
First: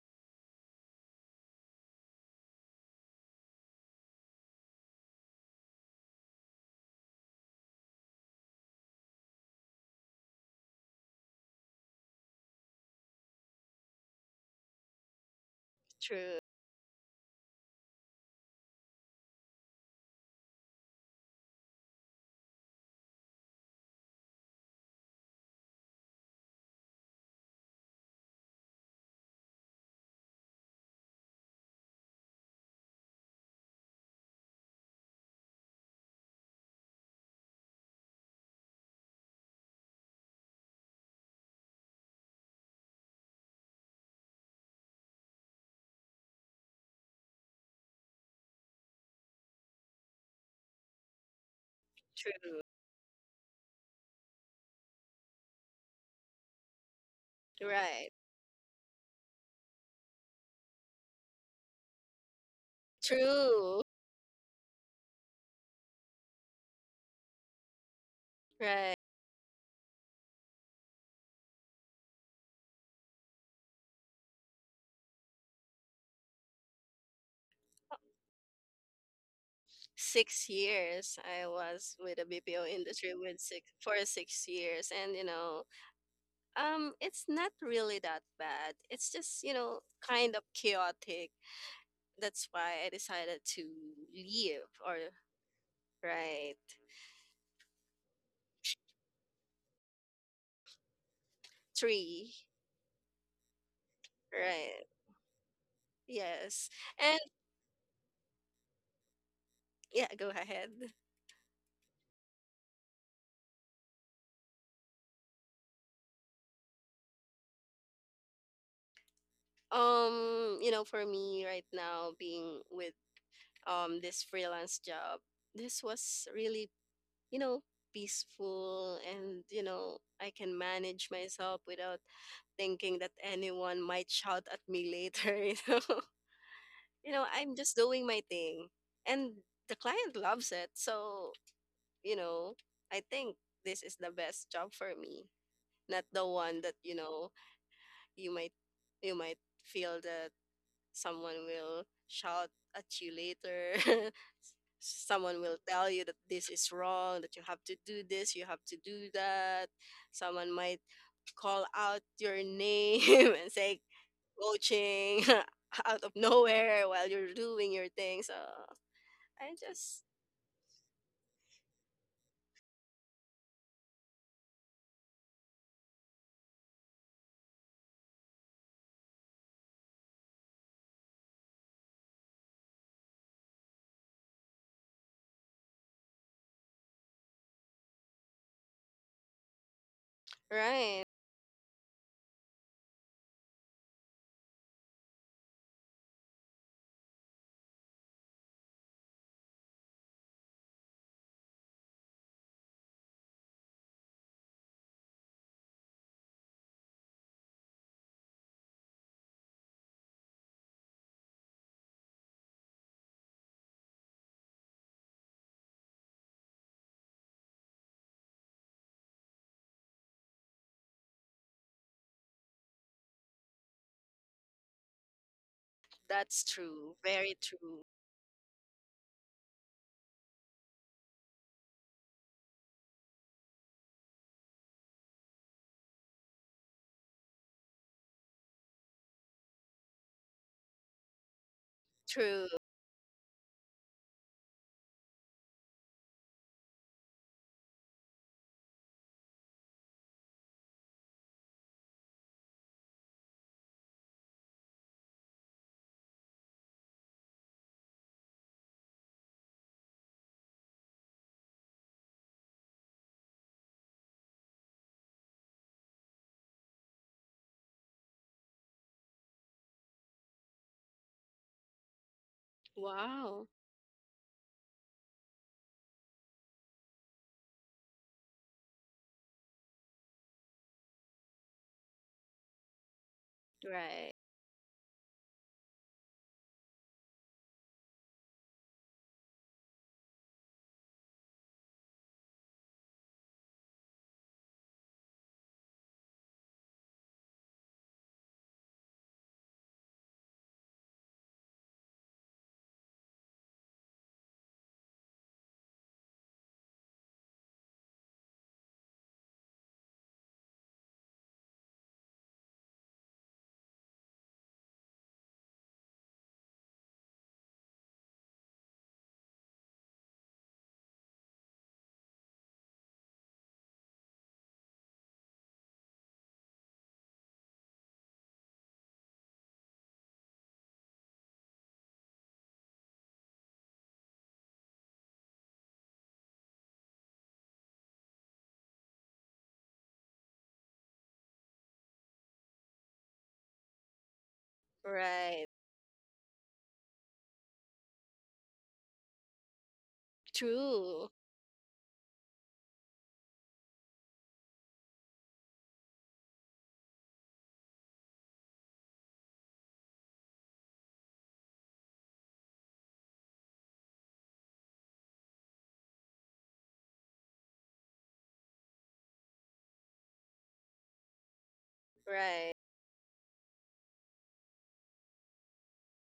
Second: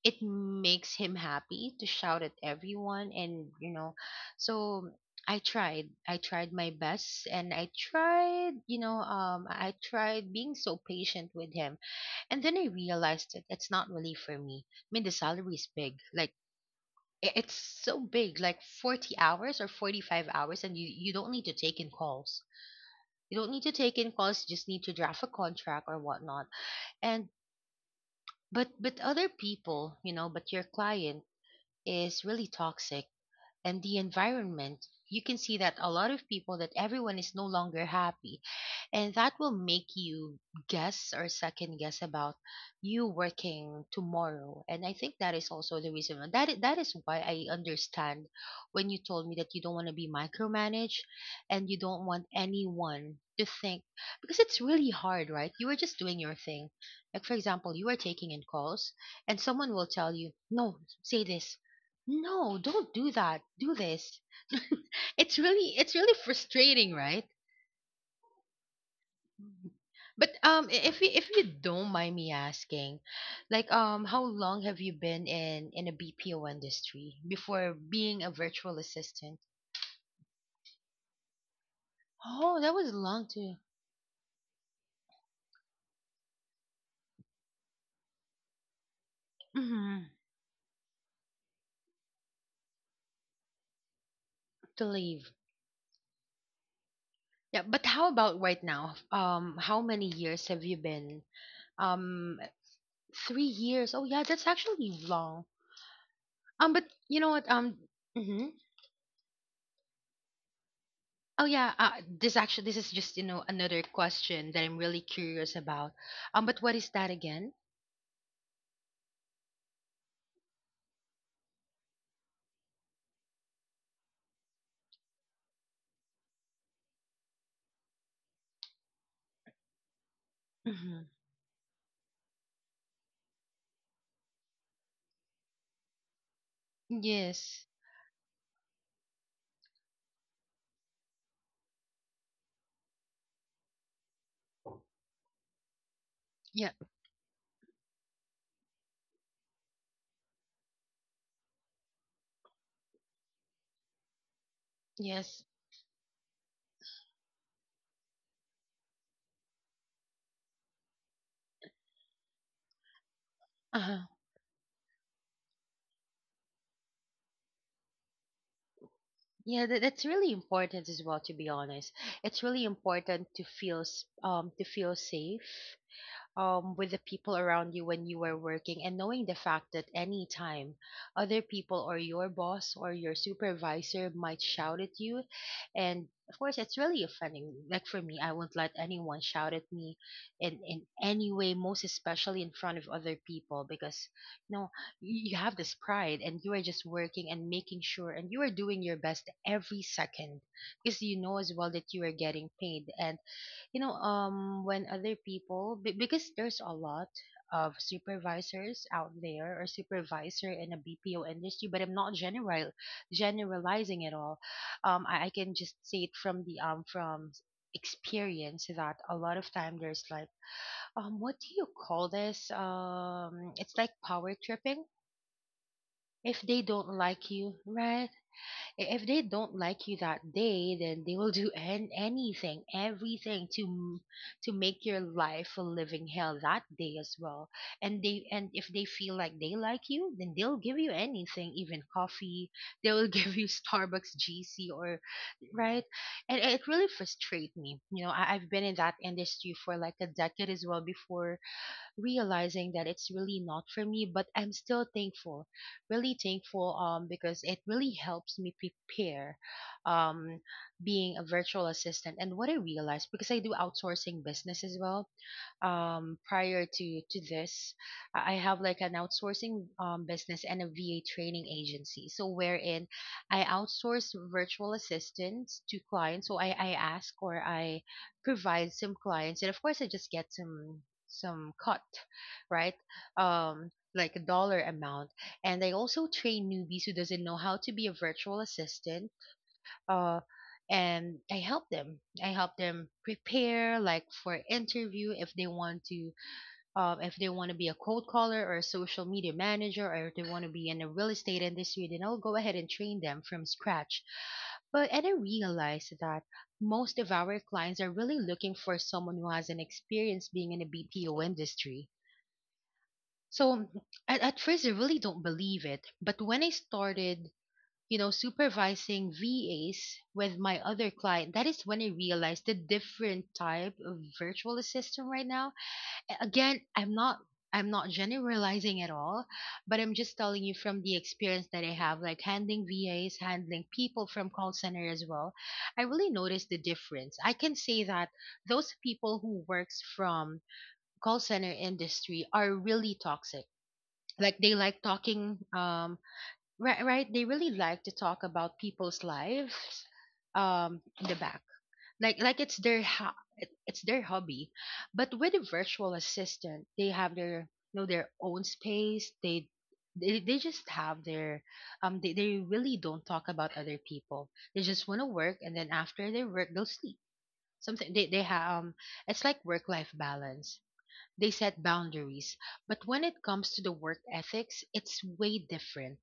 Speaker 1: it makes him happy to shout at everyone, and so. I tried. I tried my best and I tried, I tried being so patient with him, and then I realized that it's not really for me. I mean, the salary is big. Like,
Speaker 2: True,
Speaker 1: it's so big, like 40 hours or 45 hours, and you don't need to take in calls. You don't need to take in calls, you just need to draft a contract or whatnot. And, but other people, but your client is really toxic. And the environment, you can see that a lot of people, that everyone is no longer happy, and that will make you guess or second guess about you working tomorrow. And I think that is also the reason that is why I understand when you told me that you don't want to be micromanaged, and you don't want anyone to think, because it's really hard, right? You are just doing your thing, like for
Speaker 2: true,
Speaker 1: example you are
Speaker 2: right.
Speaker 1: taking in calls, and someone will tell you, no, say this, no, don't do that, do
Speaker 2: True.
Speaker 1: this. *laughs* It's really frustrating, right?
Speaker 2: Right.
Speaker 1: Mhm. But if you, don't mind me asking, like, how long have you been in a BPO industry before being a virtual assistant?
Speaker 2: 6 years I was with the
Speaker 1: Oh,
Speaker 2: BPO
Speaker 1: that was
Speaker 2: industry,
Speaker 1: long
Speaker 2: with
Speaker 1: to
Speaker 2: 6 years, and you know, it's not really that bad. It's just, you know,
Speaker 1: hmm
Speaker 2: kind of chaotic. That's why I decided to leave.
Speaker 1: to
Speaker 2: Or
Speaker 1: leave.
Speaker 2: right,
Speaker 1: Yeah, but how about right now? How many years have you been?
Speaker 2: three.
Speaker 1: Um, 3 years. Oh yeah, that's
Speaker 2: Right.
Speaker 1: actually long.
Speaker 2: Yes.
Speaker 1: But
Speaker 2: And
Speaker 1: you know what? Mhm.
Speaker 2: yeah, go ahead.
Speaker 1: Oh yeah. This, actually this is just, another question that I'm really curious about. But what is that again?
Speaker 2: You know, for me right now, being with this freelance job, this was really, you know, peaceful, and, you know, I can manage myself without thinking that anyone might shout at me later. *laughs* You know, you know, I'm
Speaker 1: Yes.
Speaker 2: just doing my thing. And the client loves it. So, you know, I think this is the best job for me. Not the one
Speaker 1: Yeah.
Speaker 2: that, you know, you might, you might feel the, someone will shout at you later, *laughs* someone
Speaker 1: Yes.
Speaker 2: will tell you that this is wrong, that you have to do this, you have to do that, someone might call out your name *laughs* and say
Speaker 1: Uh-huh.
Speaker 2: coaching *laughs* out of nowhere while you're doing your thing. So I
Speaker 1: Yeah,
Speaker 2: just.
Speaker 1: that's really important as well, to be honest. It's really important to feel to feel safe, with the people around you when you were working, and knowing the fact that any time other people, or your boss, or your supervisor might shout at you. And of course it's really offending. Like for me, I won't let anyone shout at me in
Speaker 2: Right.
Speaker 1: any way, most especially in front of other people, because you know you have this pride, and you are just working and making sure, and you are doing your best every second, because you know as well that you are getting paid. And when other people, because there's a lot of supervisors out there, or supervisor in a BPO industry, but I'm not generalizing it all. I can just say it from the from experience, that a lot of time there's like, what do you call this, it's like power tripping. If
Speaker 2: That's
Speaker 1: they don't
Speaker 2: true,
Speaker 1: like
Speaker 2: very
Speaker 1: you,
Speaker 2: true.
Speaker 1: right? If they don't like you that day, then they will *laughs* do anything, everything to to make your life a living hell that day as well. And they, and if they feel like they like you, then they'll give you anything, even
Speaker 2: True.
Speaker 1: coffee. They will *laughs* give you Starbucks GC or right. And it really frustrates me. I've been in that industry for like a decade as well before realizing that it's really not for me, but I'm still thankful, really thankful, because it really helps me prepare, um being a virtual assistant. And what I realized, because I do outsourcing business as well, prior to this, I have like an outsourcing, business and a VA training agency. So wherein I
Speaker 2: Wow.
Speaker 1: outsource virtual assistants to clients. So I ask or I provide some clients, and of course I just get some cut, right? Um,
Speaker 2: Right.
Speaker 1: like a dollar amount, and I also train newbies who doesn't know how to be a virtual assistant, uh, and I help them. I help them prepare, like for interview, if they want to, if they want to be a cold caller or a social media manager, or if they want to be in the real estate industry, then I'll go ahead and train them from scratch. But and I realized that most of our clients are really looking for someone who has an experience being in the BPO industry. So at first I really don't believe it, but when I started, you know, supervising VAs with my other client, that is when I realized the different type of virtual assistant right now. Again, I'm not generalizing at all, but I'm just telling you from the experience that I have, like handling VAs, handling people from call center as well. I really noticed the difference. I can say that those people who works from call center industry are really toxic. Like they like talking
Speaker 2: Right.
Speaker 1: um Right, right, they really like to talk about people's lives in
Speaker 2: True.
Speaker 1: the back, like it's their hobby. But with a virtual assistant, they have their, you know, their own space. They just have their they really don't talk about other people. They just want to work, and then after they work they'll sleep. Something they have, um, it's like work life balance. They set boundaries.
Speaker 2: Right.
Speaker 1: But when it comes to the work ethics, it's way different.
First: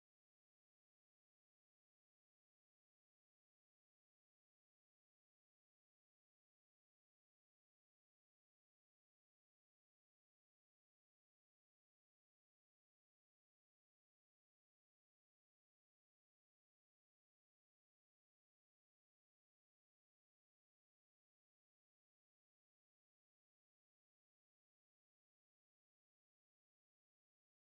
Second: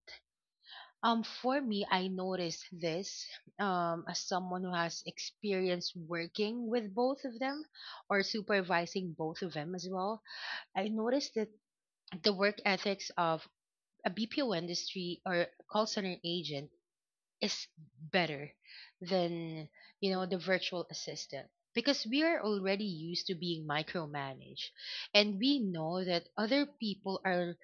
Speaker 1: For me, I noticed this, as someone who has experience working with both of them or supervising both of them as well. I noticed that the work ethics of a BPO industry or call center agent is better than, you know, the virtual assistant, because we are already used to being micromanaged, and we know that other people are,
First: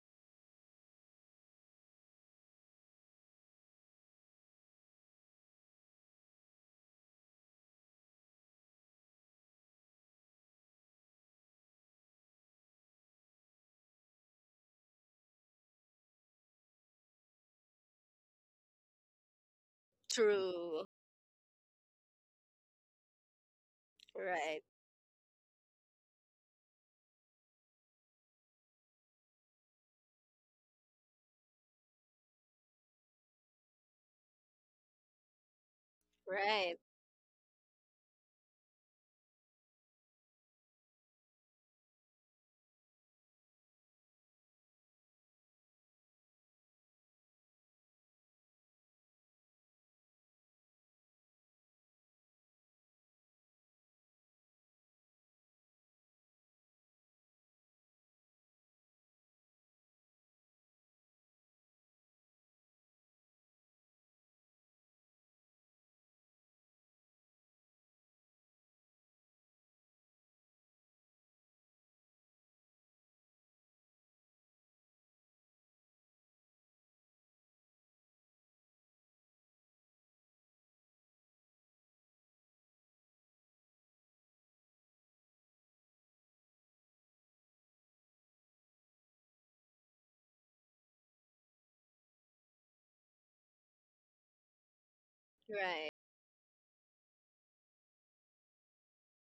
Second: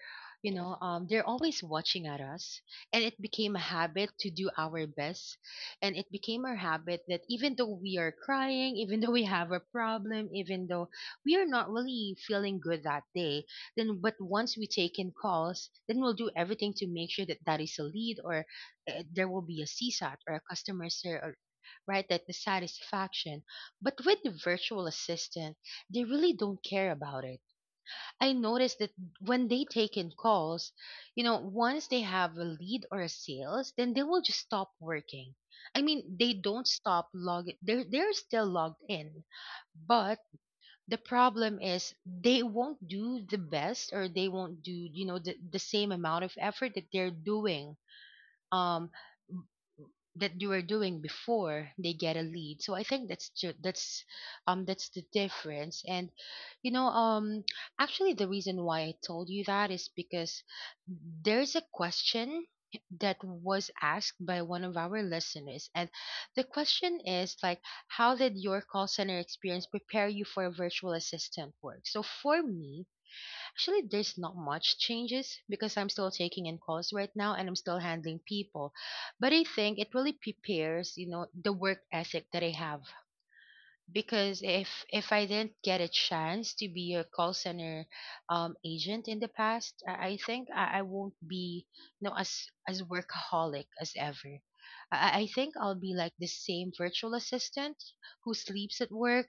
Speaker 1: you know, they're always watching at us. And it became a habit to do our best, and it became our habit that even though we are crying, even *laughs* though we have a problem, even though we are not really feeling good that day, then but once we take in calls, then we'll do everything to make sure that that is a lead, or there will be a CSAT or a
Speaker 2: True.
Speaker 1: customer service, right? That the satisfaction. But with the
Speaker 2: Right.
Speaker 1: virtual assistant, they really don't care about it. I noticed that when they take in calls, you know, once they have a lead or a sales, then they will just stop working. I mean, they don't
Speaker 2: Right.
Speaker 1: stop log. They're still logged in, but the problem is they won't do the best, or they won't do, you know, the same amount of effort that they're doing um that you were doing before they get a lead. So I think that's that's the difference. And you know, actually the reason why I told you that is because there's a question that was asked by one of our listeners, and the question is like, how did your call center experience prepare you for virtual assistant work? So for me, actually, there's not much changes because I'm still taking in calls right now, and I'm still handling people. But I think it really prepares, you know, the work ethic that I have, because if I didn't get a chance to be a call center agent in the past, I think I won't be, you know, as workaholic as ever. I think I'll
Speaker 2: Right.
Speaker 1: be like the same virtual assistant who sleeps at work,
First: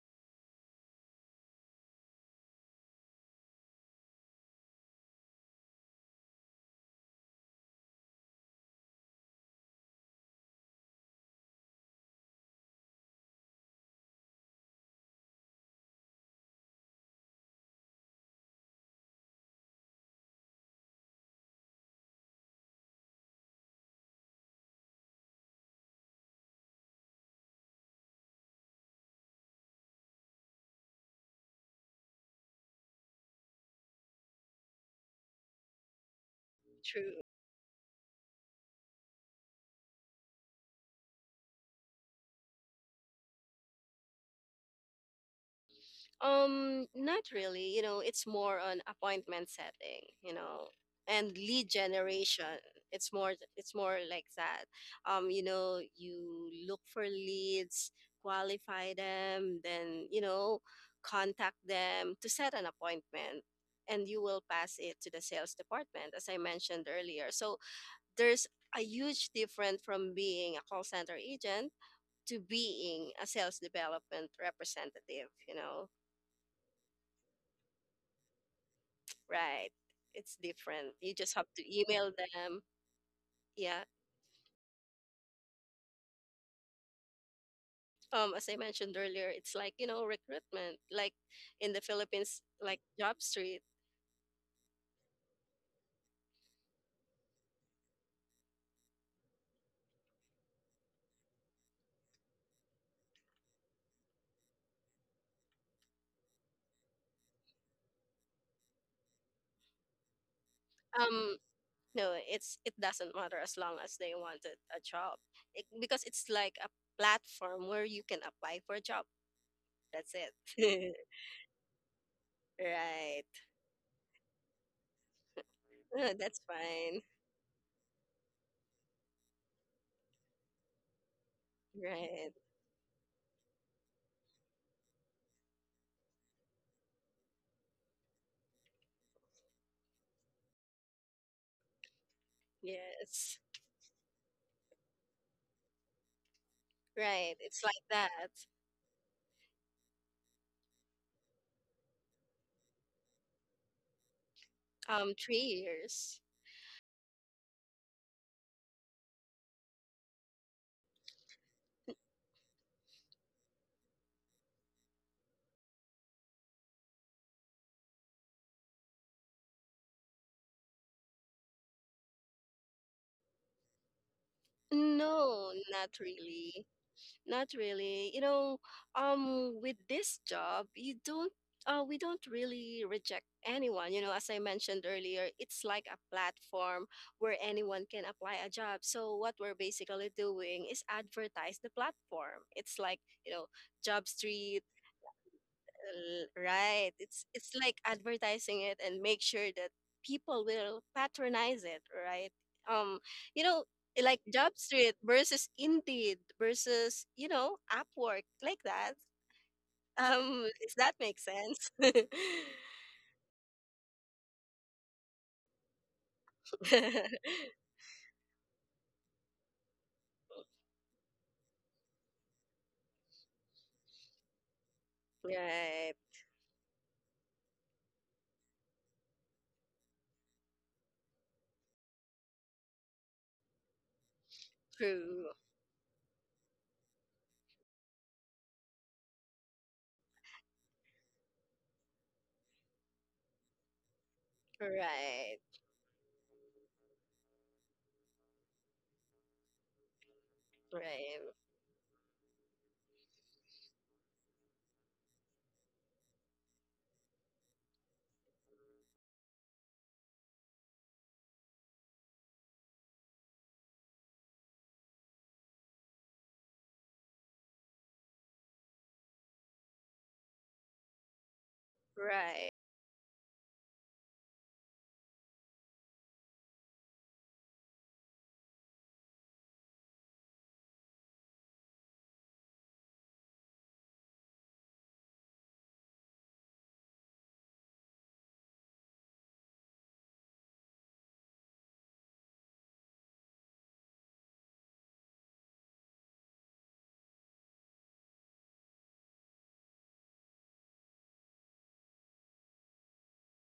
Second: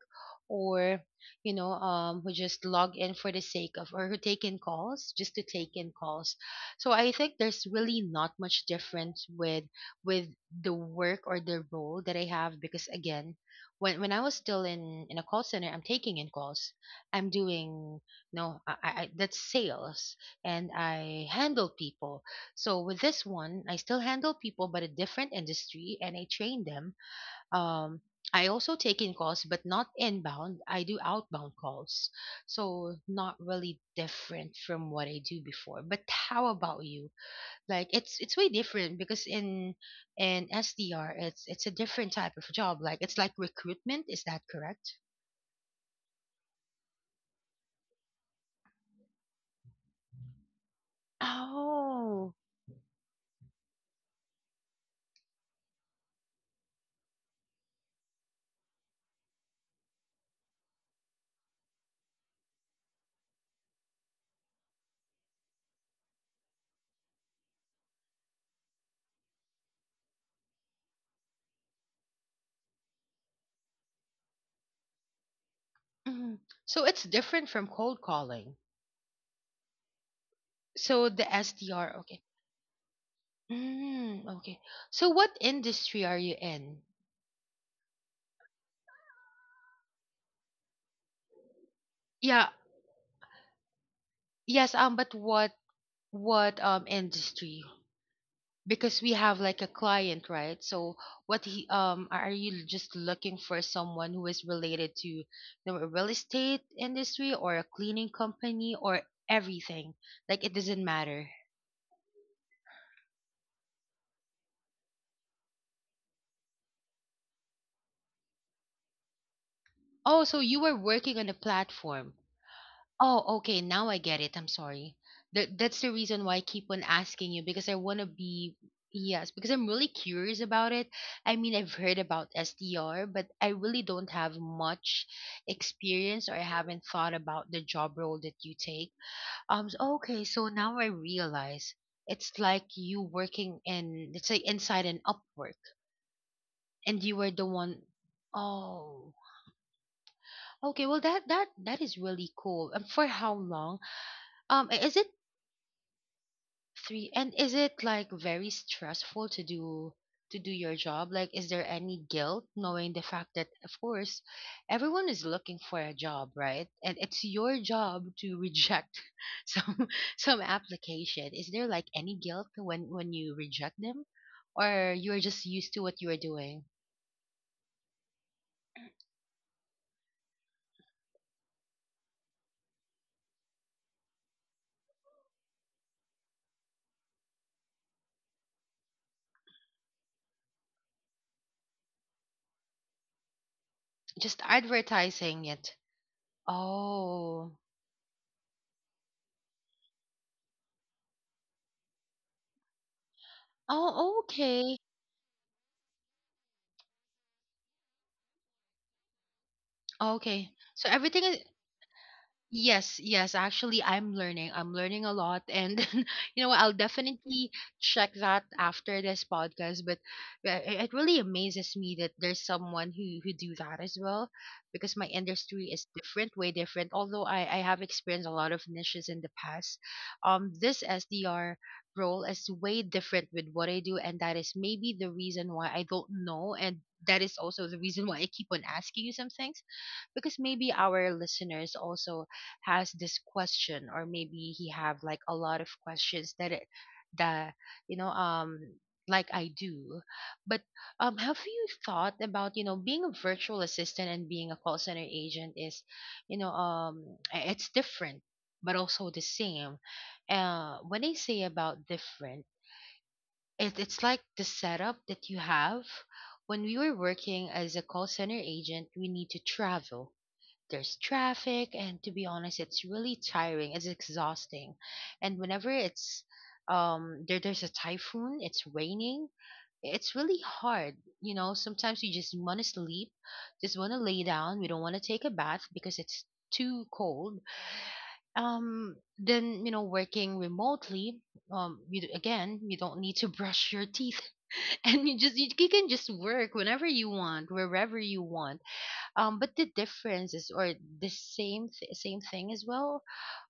Speaker 1: or you know who just log in for the sake of, or who take in calls just to take in calls. So I think there's really not much difference with the work or the role that I have, because again, when I was still in a call center, I'm taking in calls. I'm doing, no, that's sales, and I handle people. So with this one, I still handle people, but a different industry, and I train them. Um, I also take in calls, but not inbound. I do outbound calls, so not really different from what I do before. But how about you?
Speaker 2: True.
Speaker 1: Like it's way different because in SDR it's a different type of job, like it's like recruitment, is that correct?
Speaker 2: Not really. You know, it's more on appointment setting, you know, and lead
Speaker 1: Oh.
Speaker 2: generation. It's more like that. You know, you look for leads, qualify them, then, you know, contact them to set an appointment, and you will pass it to the sales department, as I mentioned earlier. So there's a huge difference from being a call center agent to being a sales development representative, you know.
Speaker 1: Hmm, so it's different from cold calling.
Speaker 2: Right. It's different.
Speaker 1: So
Speaker 2: You
Speaker 1: the
Speaker 2: just have to
Speaker 1: SDR,
Speaker 2: email
Speaker 1: okay.
Speaker 2: them. Yeah.
Speaker 1: Mm, okay. So what industry are you in?
Speaker 2: As I mentioned earlier, it's like, you know, recruitment, like in the Philippines,
Speaker 1: Yeah.
Speaker 2: like Job Street.
Speaker 1: Yes, um, but what industry, because we have like a client, right? So what he um, are you just looking for someone who is related to, you know, a real estate industry or a cleaning company, or everything, like it doesn't matter.
Speaker 2: Um, no, it's it doesn't matter as long as they wanted a job. It, because it's like a platform where you can apply for a job. That's
Speaker 1: Oh, so you were
Speaker 2: it.
Speaker 1: working
Speaker 2: *laughs*
Speaker 1: on a platform.
Speaker 2: Right.
Speaker 1: Oh, okay. Now I get it. I'm sorry. That's the reason why I
Speaker 2: That's
Speaker 1: keep on
Speaker 2: fine.
Speaker 1: asking you, because I want to be, yes, because I'm really curious about it. I mean, I've heard about
Speaker 2: Right.
Speaker 1: SDR, but I really don't have much experience, or I haven't thought about the job role that you take. Okay, so now I realize it's like you
Speaker 2: Yes.
Speaker 1: working in, let's say, inside an Upwork, and you were
Speaker 2: Right.
Speaker 1: the
Speaker 2: It's
Speaker 1: one.
Speaker 2: like that.
Speaker 1: Oh. Okay. Well, that is really cool. And for how long? Is it?
Speaker 2: 3 years.
Speaker 1: Three. And is it like very stressful to do your job? Like, is there any guilt knowing the fact that, of course, everyone is looking for a job, right? And it's your job to reject *laughs* some some application. Is there like any guilt when you reject them, or you're just
Speaker 2: No,
Speaker 1: used to
Speaker 2: not
Speaker 1: what you are
Speaker 2: really.
Speaker 1: doing?
Speaker 2: Not really. You know, with this job, you don't. We don't really reject anyone. You know, as I mentioned earlier, it's like a platform where anyone can apply a job. So what we're basically doing is advertise the platform. It's like, you know, Job
Speaker 1: Just
Speaker 2: Street.
Speaker 1: advertising it.
Speaker 2: Right. It's
Speaker 1: Oh.
Speaker 2: like advertising it and make sure that people will patronize it, right? Um, you know,
Speaker 1: Oh,
Speaker 2: like Job
Speaker 1: okay.
Speaker 2: Street versus Indeed versus, Upwork, like that. *laughs*
Speaker 1: Okay.
Speaker 2: Does
Speaker 1: So
Speaker 2: that make
Speaker 1: everything is,
Speaker 2: sense? *laughs*
Speaker 1: yes, yes. Actually, I'm learning. I'm learning a lot, and *laughs* you know, I'll definitely check that after this podcast. But it it really amazes me that there's someone who do that as well, because my industry is
Speaker 2: Right.
Speaker 1: different, way different. Although I have experienced a lot of niches in the past, this SDR role is way different with what I do, and that is maybe the
Speaker 2: True.
Speaker 1: reason why I don't know, and that is also the reason why I keep on asking you some things, because maybe our listeners also has this question, or maybe he have like a
Speaker 2: Right.
Speaker 1: lot of questions that it that you know like I do. But
Speaker 2: Right.
Speaker 1: have you thought about, you know, being a virtual assistant and being a call center agent is, you know, it's different but also the same. When I say about different, it's like the setup that you have when we were working as a call center agent, we need to travel, there's traffic, and to be
Speaker 2: Right.
Speaker 1: honest, it's really tiring. It's exhausting, and whenever it's there's a typhoon, it's raining. It's really hard, you know. Sometimes you just want to sleep, just want to lay down. We don't want to take a bath because it's too cold. Then you know, working remotely, you d- again, you don't need to *laughs* brush your teeth *laughs* and you just you can just work whenever you want wherever you want, but the differences or the same thing as well,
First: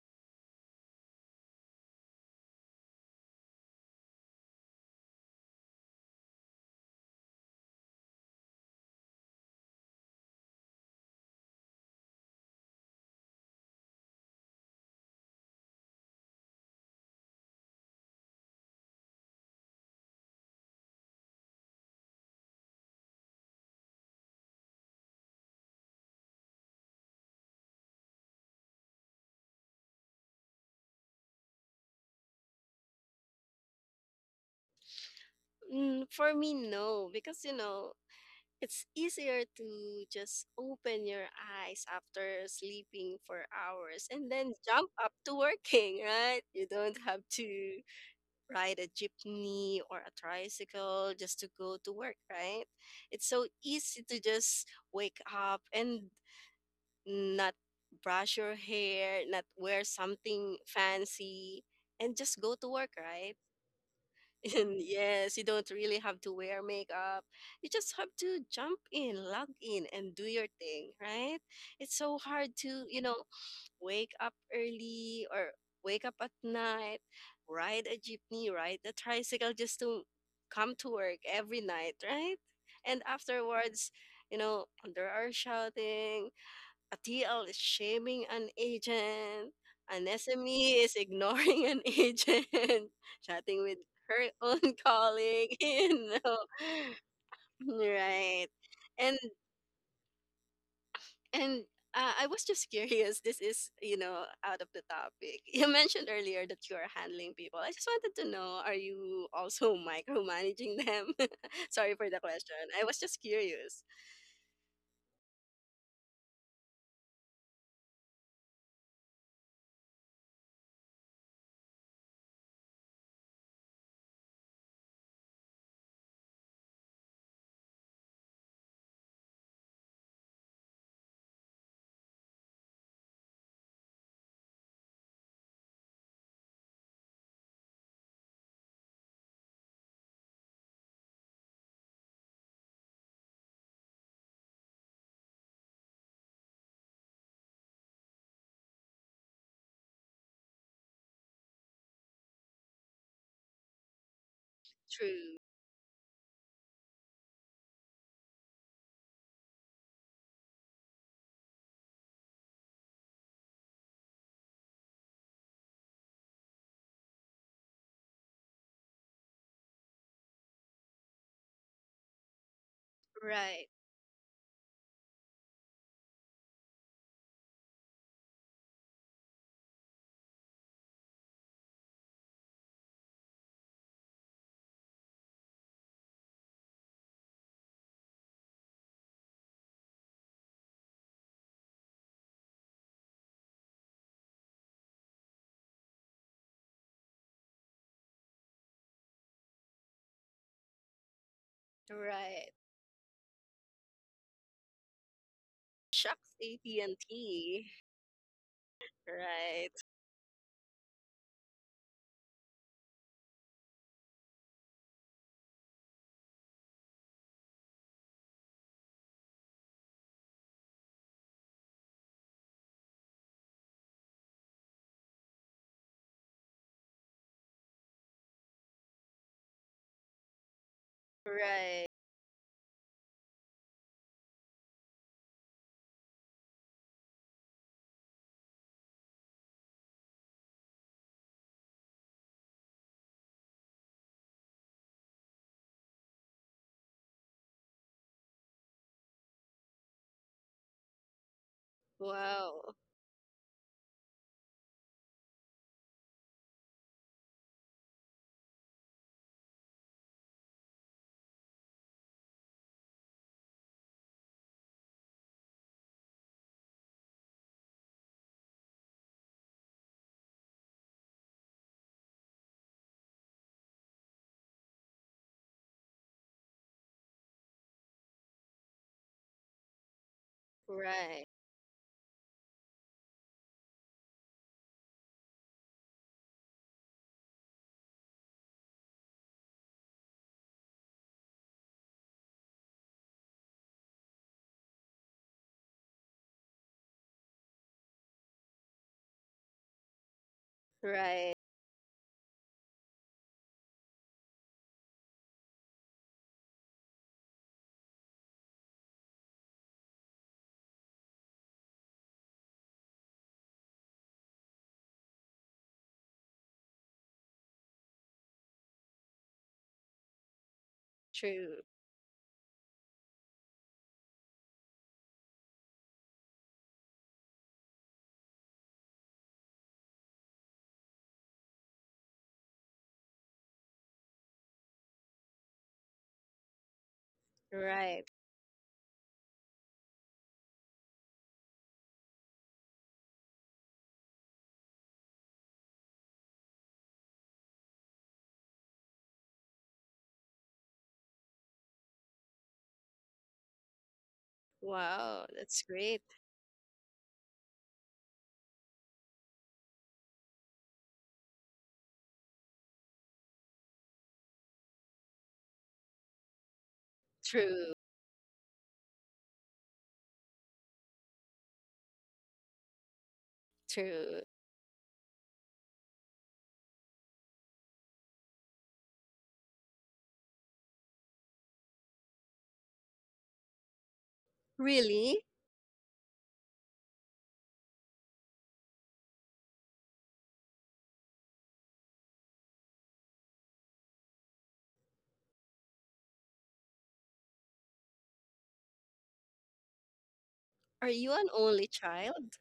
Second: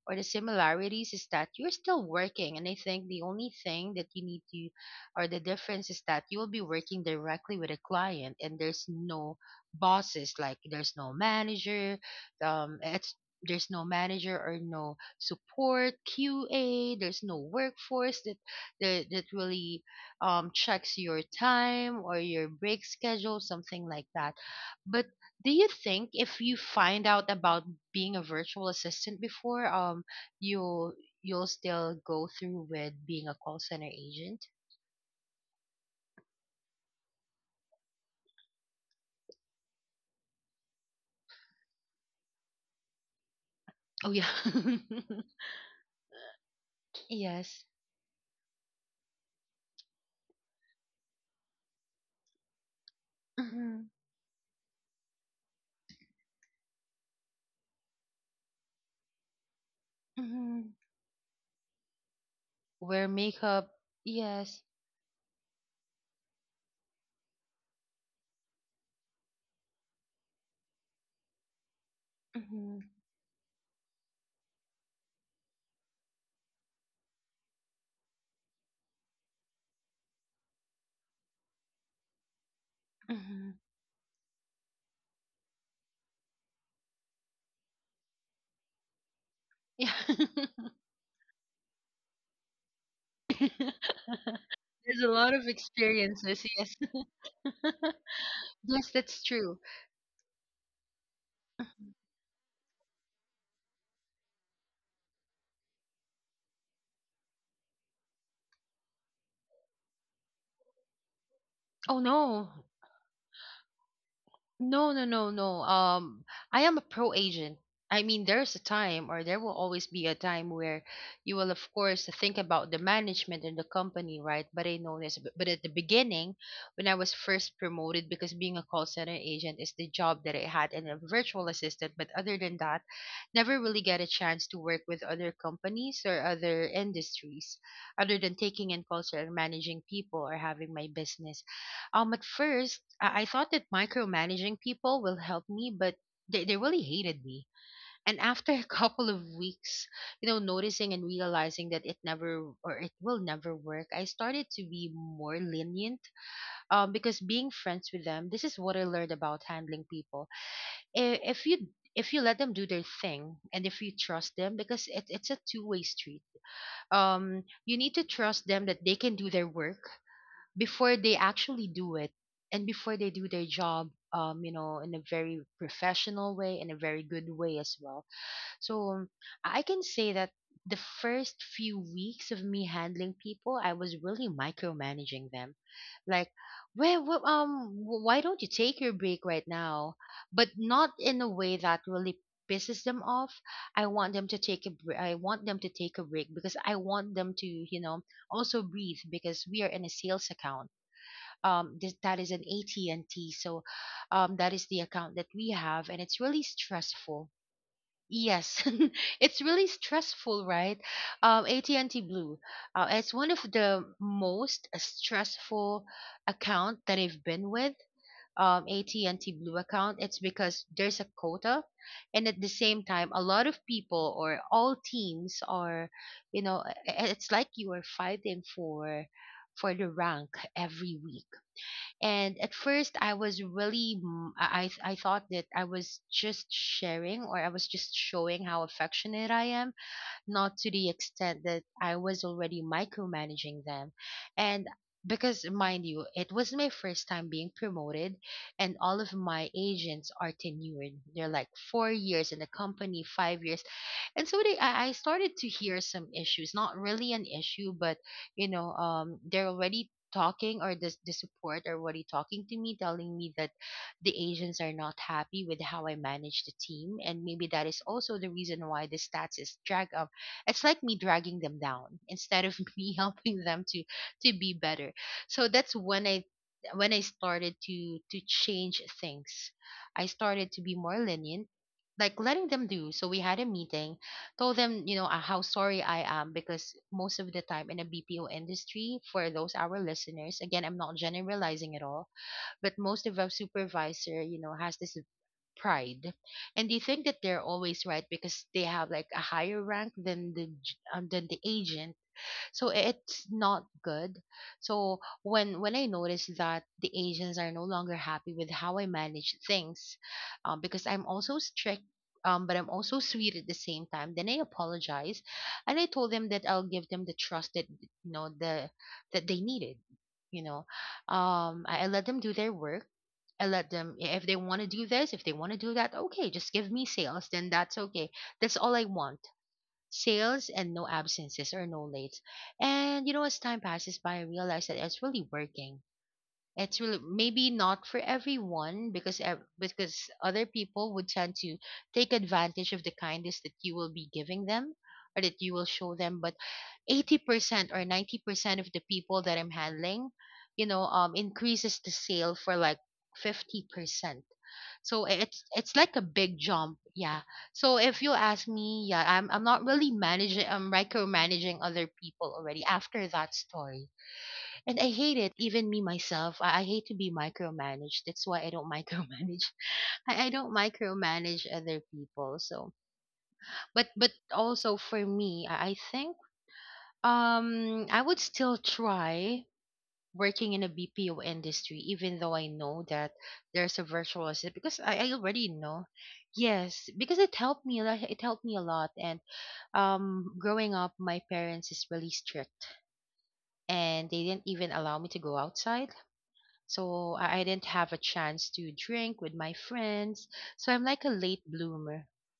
Speaker 1: or the similarities is that you're still working, and I think the only thing that you need to, or the difference is that you will be working directly with a client, and there's no bosses, like there's no manager, it's there's no manager or no support QA, there's no workforce that that really, checks your time or your break schedule, something like that. But do you think if you find out about being a virtual assistant before, you you'll still go through with being a call center agent?
Speaker 2: Mm, for me, no, because it's easier to just open your eyes after sleeping for
Speaker 1: Oh
Speaker 2: hours
Speaker 1: yeah.
Speaker 2: and then jump up to
Speaker 1: *laughs*
Speaker 2: working, right? You don't have to
Speaker 1: Yes.
Speaker 2: ride a jeepney or a tricycle just to go to work, right? It's so
Speaker 1: Hmm.
Speaker 2: easy to just wake up and not brush your hair, not wear something
Speaker 1: Hmm.
Speaker 2: fancy, and just go to work,
Speaker 1: Wear
Speaker 2: right?
Speaker 1: makeup.
Speaker 2: *laughs*
Speaker 1: Yes.
Speaker 2: And yes, you don't really have to wear makeup. You just have to jump in, log in, and do your thing, right? It's so hard
Speaker 1: Hmm.
Speaker 2: to, wake up early or wake up at night, ride a jeepney, ride a tricycle just to come to work every night, right? And
Speaker 1: Hmm.
Speaker 2: afterwards, you know, there are shouting, a TL is shaming an agent,
Speaker 1: Yeah.
Speaker 2: an
Speaker 1: *laughs*
Speaker 2: SME is ignoring an *laughs* agent, chatting with her own
Speaker 1: There's a lot of
Speaker 2: colleague, *laughs* you know.
Speaker 1: experiences. Yes. *laughs*
Speaker 2: Right.
Speaker 1: Yes,
Speaker 2: And
Speaker 1: that's true.
Speaker 2: and I was just curious. This is, out of the topic. You mentioned earlier that you are handling people. I just wanted to know, are you also *laughs* micromanaging them? *laughs* Sorry
Speaker 1: Oh
Speaker 2: for the question.
Speaker 1: no.
Speaker 2: I was just curious.
Speaker 1: No, no, no, no. I am a pro agent. I mean, there's a time, or there will always be a time where you will, of course, think about the management and the company, right? But I know this. But at the beginning, when I was first promoted, because being a call center agent is the job that I had and a virtual assistant. But other than that, never really get a chance to work with other companies or other industries, other than taking in calls or managing people or having my business. At first, I thought that micromanaging people will help me, but they really hated me. And after a *laughs* couple of weeks, you know, noticing and realizing that it never or it will never work, I started to be
Speaker 2: True.
Speaker 1: more lenient. Because being friends with them, this is what I learned about handling people. If you let them do their thing, and if you trust them, because it's a two-way street. You need to trust them that they can do their work before they actually do it, and before they do their
Speaker 2: Right.
Speaker 1: job, in a very professional way, in a very good way as well. So I can say that the first few weeks of me handling people, I was really micromanaging them, like, where why don't you take your break right now, but not in a way that really pisses them off. I want them to I want them to take a break because I want them to also breathe, because we are in a sales account. That is an
Speaker 2: Right.
Speaker 1: AT&T, so that is the account that we have, and it's
Speaker 2: Shucks,
Speaker 1: really stressful.
Speaker 2: AT&T.
Speaker 1: Yes. *laughs* It's really
Speaker 2: Right.
Speaker 1: stressful, right? AT&T Blue, it's one of the most stressful account that I've been with. AT&T Blue account, it's because there's a quota, and at the same time a lot of people or all teams are, you know, it's like you are fighting for the rank every week.
Speaker 2: Right.
Speaker 1: And at first I was really I thought that I was just sharing, or I was just showing how affectionate I am, not to the extent that I was already micromanaging them. And because, mind you, it was my first time being promoted, and all of my agents are tenured. They're like 4 years in the
Speaker 2: Wow.
Speaker 1: company, 5 years. And so they, I started to hear some issues, not really an issue, but, they're already talking, or the support are already talking to me, telling me that the agents are not happy with how I manage the team, and maybe that is also the reason why the stats is drag up. It's like me dragging them down instead of *laughs* me helping them to be better. So that's when I started to change things. I started to be more
Speaker 2: Right.
Speaker 1: lenient, like letting them do. So we had a meeting, told them, you know, how sorry I am, because most of the time in a BPO industry, for those our listeners, again, I'm not generalizing at all, but most of our supervisor, you know, has this pride, and they think that they're always right because they have like a higher rank than the than
Speaker 2: Right.
Speaker 1: the agent. So it's not good. So when I notice that the asians are no longer happy with how I manage things, because I'm also strict, but I'm also sweet at the same time, then I apologize, and I told them that I'll give them the trust that, you know, the that they needed, you know.
Speaker 2: True.
Speaker 1: I let them do their work. I let them, if they want to do this, if they want to do that, okay, just give me sales, then that's okay. That's all I want, sales and no absences or no lates. And you know, as time passes by, I realize that it's really working. It's really maybe not for
Speaker 2: Right.
Speaker 1: everyone because other people would tend to take advantage of the kindness that you will be giving them, or that you will show them. But 80% or 90% of the people that I'm handling, increases the sale for like 50%. So
Speaker 2: Wow.
Speaker 1: it's
Speaker 2: That's
Speaker 1: like
Speaker 2: great.
Speaker 1: a big jump, yeah. So if you ask me, yeah, I'm not really managing, I'm micromanaging other people already after that story, and I hate it. Even me myself, I hate to be
Speaker 2: True.
Speaker 1: micromanaged. That's why I don't *laughs* micromanage. I don't micromanage other people. So, but
Speaker 2: True.
Speaker 1: also for me, I think I would still try working in a BPO industry, even though I know that there's a virtual assistant, because I
Speaker 2: Really?
Speaker 1: already know. Yes, because it helped me a lot. It helped me a lot. And growing up, my parents is really strict, and they didn't even allow me to go outside. So I didn't have a chance to drink with my friends. So I'm
Speaker 2: Are
Speaker 1: like a
Speaker 2: you an
Speaker 1: late
Speaker 2: only
Speaker 1: bloomer.
Speaker 2: child?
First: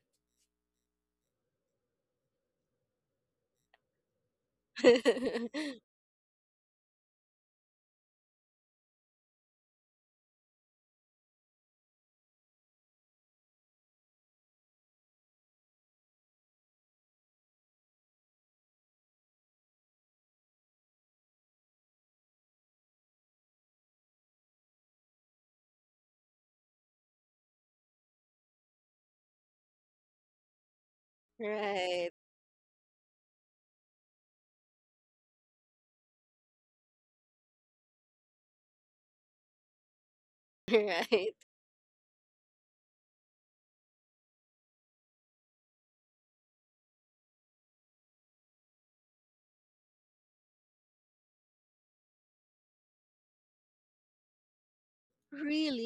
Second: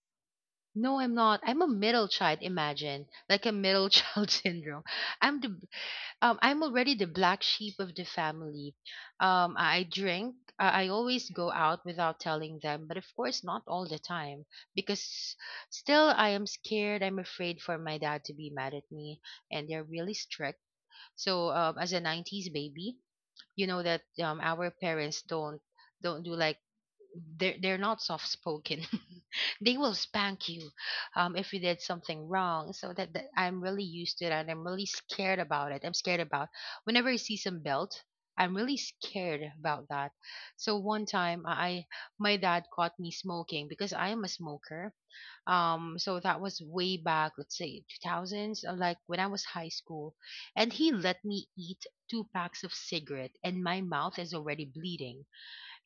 Speaker 1: No, I'm not. I'm a middle child. Imagine like a middle *laughs* child syndrome. I'm the
Speaker 2: *laughs*
Speaker 1: I'm already the black sheep of the family. I drink. I always go out without telling them, but of course not all the time, because still I am scared. I'm afraid for my dad to be mad at me, and they're really strict. So as a '90s baby, you know that our parents don't do like they're not soft spoken. *laughs* They will spank you if you did
Speaker 2: Right.
Speaker 1: something wrong. So that I'm really used to that, and I'm really scared about it. I'm scared about whenever I see some belt. I'm really scared about that. So one
Speaker 2: Right.
Speaker 1: time I my dad caught me smoking, because I am a smoker. So that was way back, let's say 2000s, like when I was high school. And he let me eat 2 packs of cigarette, and my mouth is already bleeding.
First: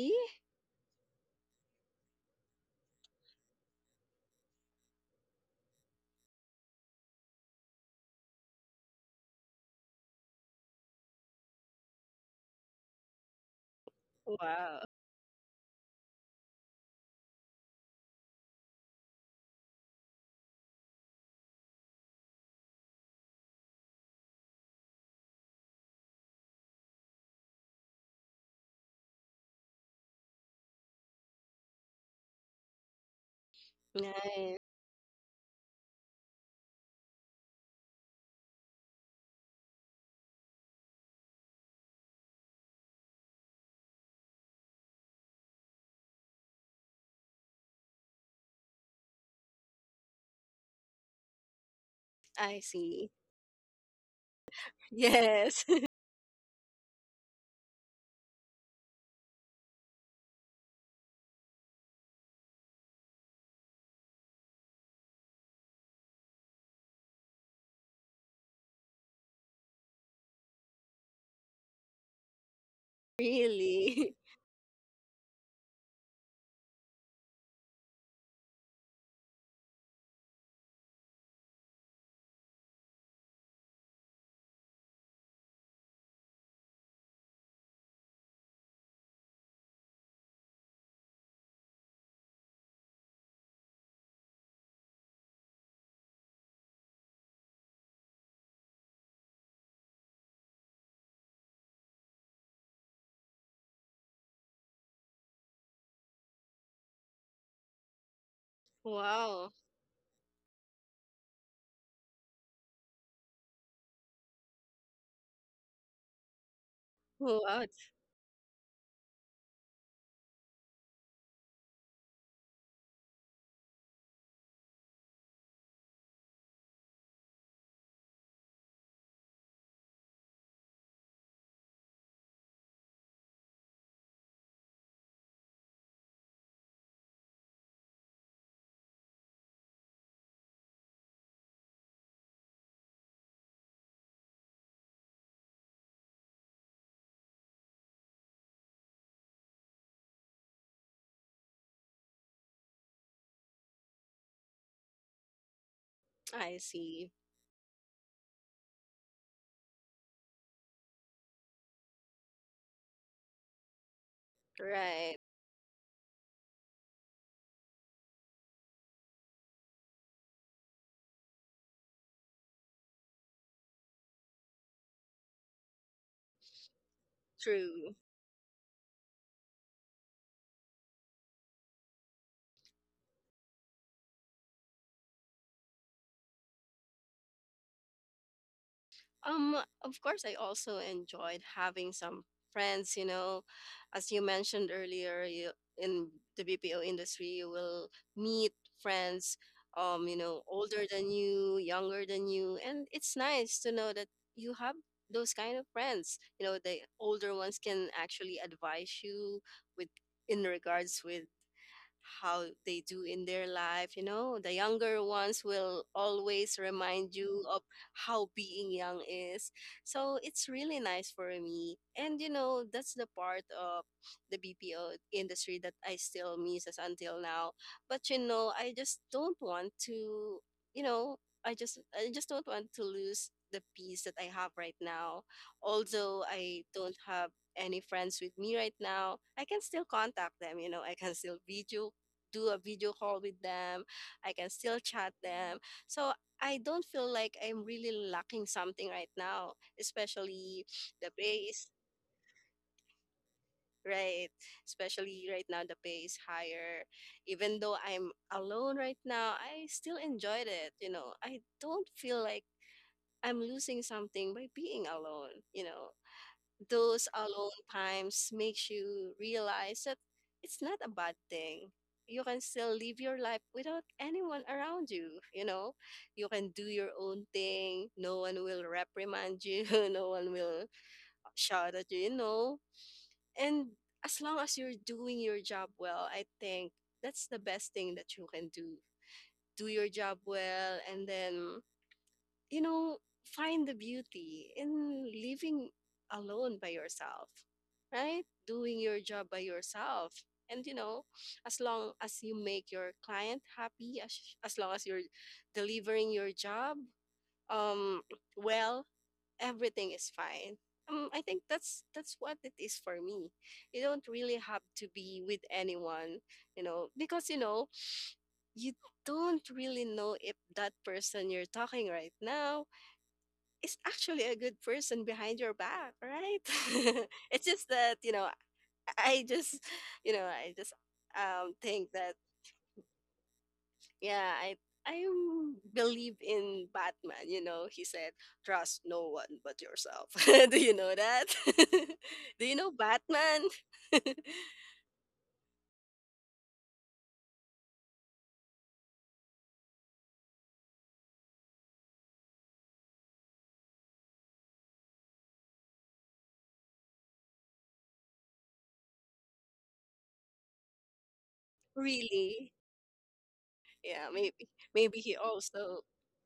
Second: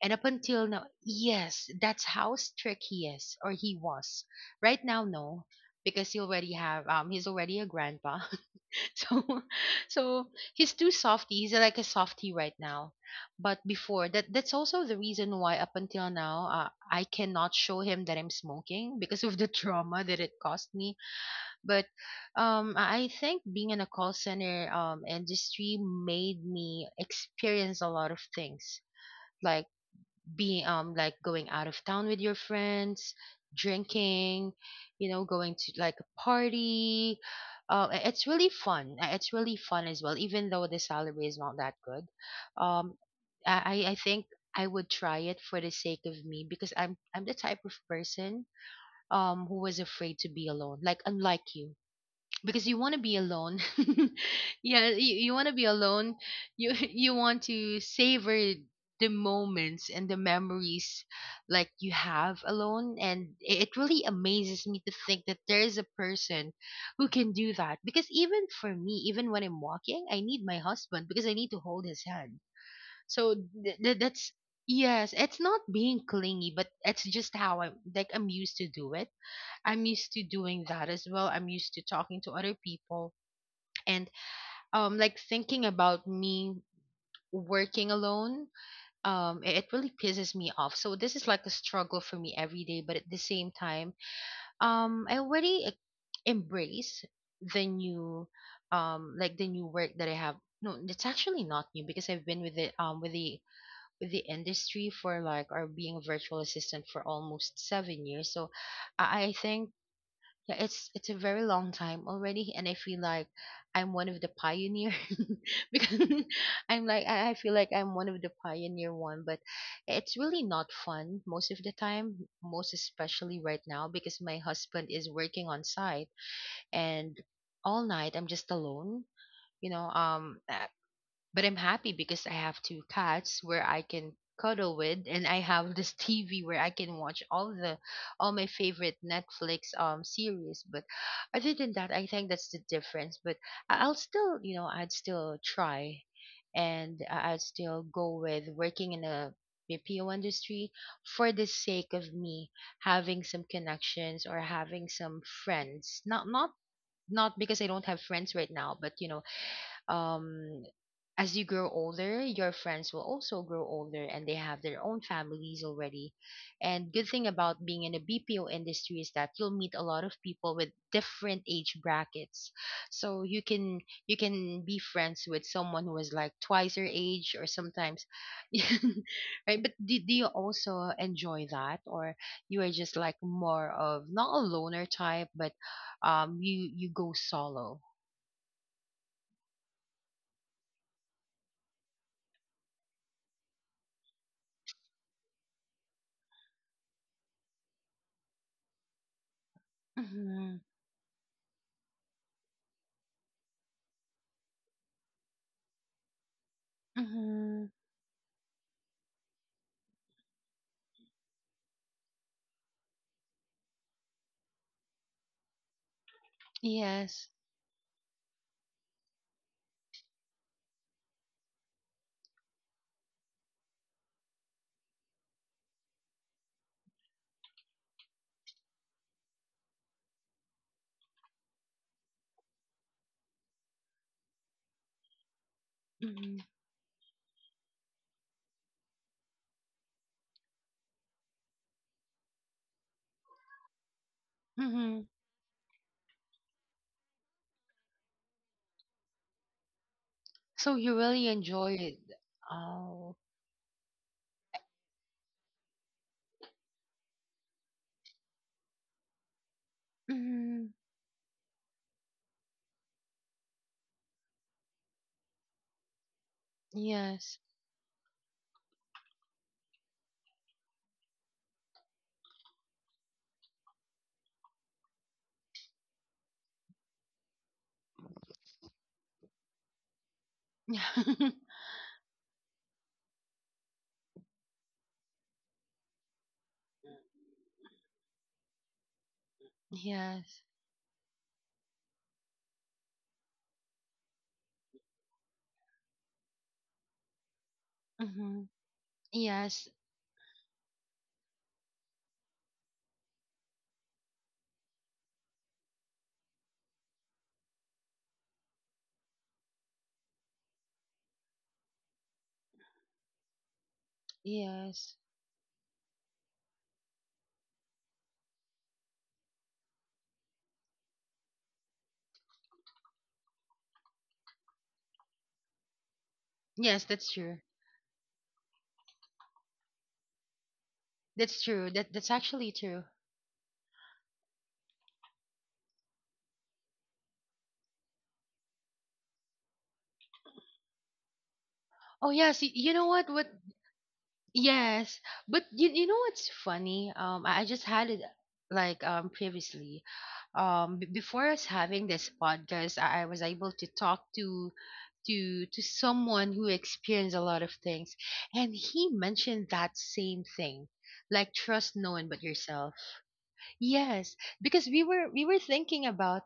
Speaker 1: And up until now, yes, that's how strict he is, or he was. Right now, no, because he already have he's already a grandpa. *laughs* So so he's too softy. He's like a softy right now. But before that, that's
Speaker 2: Wow.
Speaker 1: also the reason why up until now, I cannot show him that I'm smoking because of the *laughs* trauma that it caused me. But I think being in a call center industry made me experience a lot of things, like being like going out of town with your friends, drinking,
Speaker 2: Nice.
Speaker 1: you know, going to like a party. It's really fun. It's really fun as well, even though the salary is not that good. um I think I would try it for the sake of me, because I'm the type of person who was afraid to be alone, like unlike you,
Speaker 2: I
Speaker 1: because you want to
Speaker 2: see.
Speaker 1: be alone. *laughs* Yeah, you want to be
Speaker 2: Yes. *laughs*
Speaker 1: alone. You *laughs* you want to savor the moments and the memories like you have alone, and it really amazes me to think that there is a person who can do that. Because even for me, even when I'm walking, I need my husband because I need to hold his hand. So
Speaker 2: Really. *laughs*
Speaker 1: that's, yes, it's not being clingy, but it's just how I'm like, I'm used to do it. I'm used to doing that as well. I'm used to talking to other people, and like thinking about me working alone, it really pisses me off. So this is like a struggle for me every day, but at the same time, I already embrace the new, like the new work that I have. No, it's actually not new, because I've been with it, with the industry for like, or being a virtual assistant for almost 7 years. So I
Speaker 2: Wow.
Speaker 1: think yeah, it's a very long time already, and I feel like I'm one of the pioneer *laughs* because *laughs* I'm like I feel
Speaker 2: Wow.
Speaker 1: like I'm one of the pioneer one. But it's really not fun most of the time, most especially right now, because my husband is working on site, and all night I'm just alone. You know, but I'm happy because I have 2 cats where I can cuddle with, and I have *laughs* this TV where I can watch all the all my favorite Netflix series. But other than that, I think that's the difference. But I'll still, you know, I'd still try, and I'd still go with working in a BPO industry for the sake of me having some connections or having some friends. Not
Speaker 2: I see.
Speaker 1: not because I don't have friends right now, but you know, um as you grow older, your friends will also grow older, and they have their own
Speaker 2: Right.
Speaker 1: families already. And good thing about being in a BPO industry is that you'll meet a lot of people with different age brackets. So you can be friends with someone who is like twice your age, or
Speaker 2: True.
Speaker 1: sometimes. *laughs* Right? But do you also enjoy that, or you are just like more of not a loner type, but you go solo.
Speaker 2: Um, of course, I also enjoyed having some friends, as you mentioned earlier, you, in the BPO industry, you will meet friends,
Speaker 1: Mhm.
Speaker 2: older than you, younger than you, and it's nice to know that you have those kind of friends. You know, the older ones
Speaker 1: Mhm.
Speaker 2: can actually advise you with in regards with how they do in their life. You know, the younger ones will always remind
Speaker 1: Yes.
Speaker 2: you of how being young is. So it's really nice for me. And, that's the part of the BPO industry that I still miss as until now. But, I just don't want to, you know, I just don't want to lose the peace that I have right now. Although
Speaker 1: Mhm,
Speaker 2: I don't have any friends with me right now, I can still contact them, I can still video do a video call with them. I can still
Speaker 1: mhm.
Speaker 2: chat them. So I don't feel like I'm really lacking something right now, especially
Speaker 1: So you
Speaker 2: the
Speaker 1: really
Speaker 2: pay
Speaker 1: enjoyed. Oh.
Speaker 2: right. Especially right now the pay is higher. Even though I'm alone right now, I still enjoyed it,
Speaker 1: Mhm,
Speaker 2: you know. I don't feel like I'm losing something by being alone, you know. Those
Speaker 1: yes.
Speaker 2: alone times makes you realize that it's not a bad thing. You can still live your life without anyone around you, you know? You can do your own thing. No one will reprimand you, *laughs* no one will
Speaker 1: *laughs*
Speaker 2: shout at you, you know? And as long as you're doing your job well, I think that's the best thing that you can do. Do your job
Speaker 1: Yes.
Speaker 2: well, and then you know, find the beauty in living alone by yourself, right?
Speaker 1: Hmm.
Speaker 2: Doing your job by
Speaker 1: Yes.
Speaker 2: yourself. And as long as you make your client happy, as long as you're delivering your job, um, well, everything is fine. I think that's what it is for me. You don't really have to
Speaker 1: Yes.
Speaker 2: be with anyone, because you don't really know if that person you're talking right now is actually a good person behind your back, right?
Speaker 1: Yes,
Speaker 2: *laughs*
Speaker 1: that's true.
Speaker 2: It's just that I just you know I just
Speaker 1: That's true.
Speaker 2: think
Speaker 1: That that's
Speaker 2: that
Speaker 1: actually true.
Speaker 2: yeah, I believe in Batman. You know he said trust no one but yourself. *laughs* Do you know that?
Speaker 1: Oh
Speaker 2: *laughs*
Speaker 1: yes,
Speaker 2: Do you know
Speaker 1: you know what? What?
Speaker 2: Batman? *laughs*
Speaker 1: Yes, but you know what's funny? I just had it like previously. Before us having this podcast, I was able to talk to to someone who experienced a lot of things, and he mentioned that same thing, like trust no one but
Speaker 2: Really?
Speaker 1: yourself.
Speaker 2: Yeah,
Speaker 1: Yes,
Speaker 2: maybe
Speaker 1: because we
Speaker 2: maybe
Speaker 1: were
Speaker 2: he
Speaker 1: we were
Speaker 2: also
Speaker 1: thinking about,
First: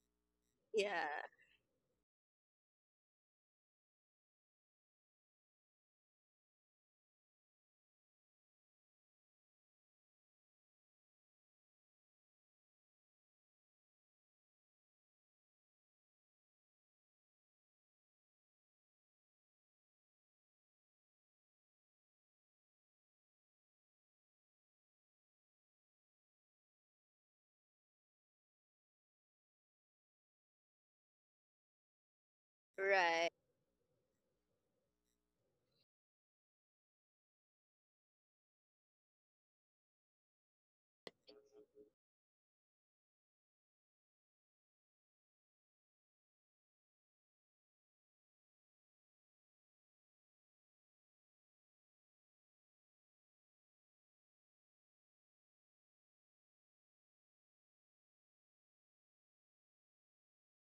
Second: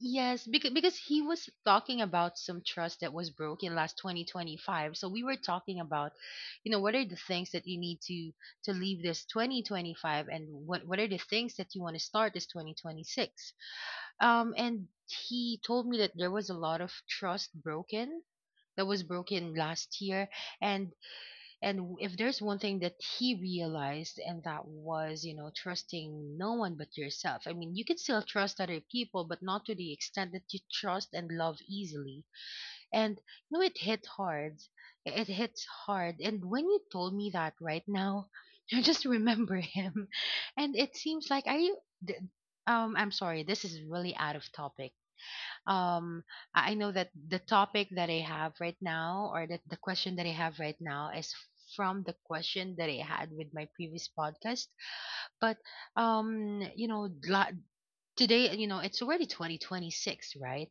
Speaker 1: yes, because he
Speaker 2: yeah,
Speaker 1: was talking about some trust that was broken last 2025, so we were talking about, you know, what are the things that you need to leave this 2025, and what are the things that you want to start this 2026. And he told me that there was a lot of trust broken, that was broken last year. and and if there's one thing that he realized, and that was, you know, trusting no one but yourself. I mean, you can still trust other people, but not to the extent that you trust and love easily. And
Speaker 2: right,
Speaker 1: you know, it hit hard, it hits hard, and when you told me that right now *laughs* I just remember him. *laughs* And it seems like, are you d- I'm sorry, this is really out of topic. um I know that the topic that I have right now, or that the question that I have right now, is from the question that I had with my previous podcast. But you know, today, you know, it's already 2026, right?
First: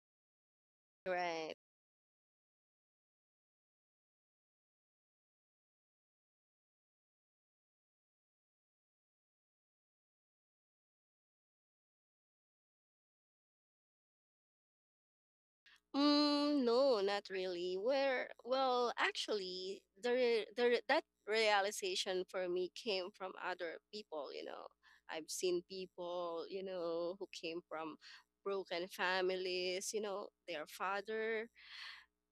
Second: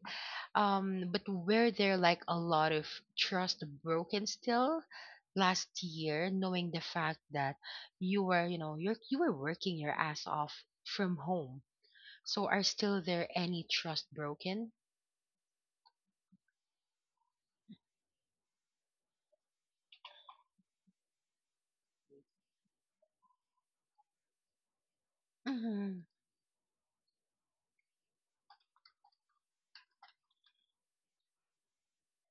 Speaker 1: But
Speaker 2: right.
Speaker 1: were there like a lot of trust broken still last year, knowing the fact that you were, you know, you were working your ass off from home? So are still there any trust broken?
Speaker 2: Mm, no, not really. Well, actually, that realization for me came from other people, you know. I've seen
Speaker 1: Mm-hmm.
Speaker 2: people, who came from broken families, you know, their father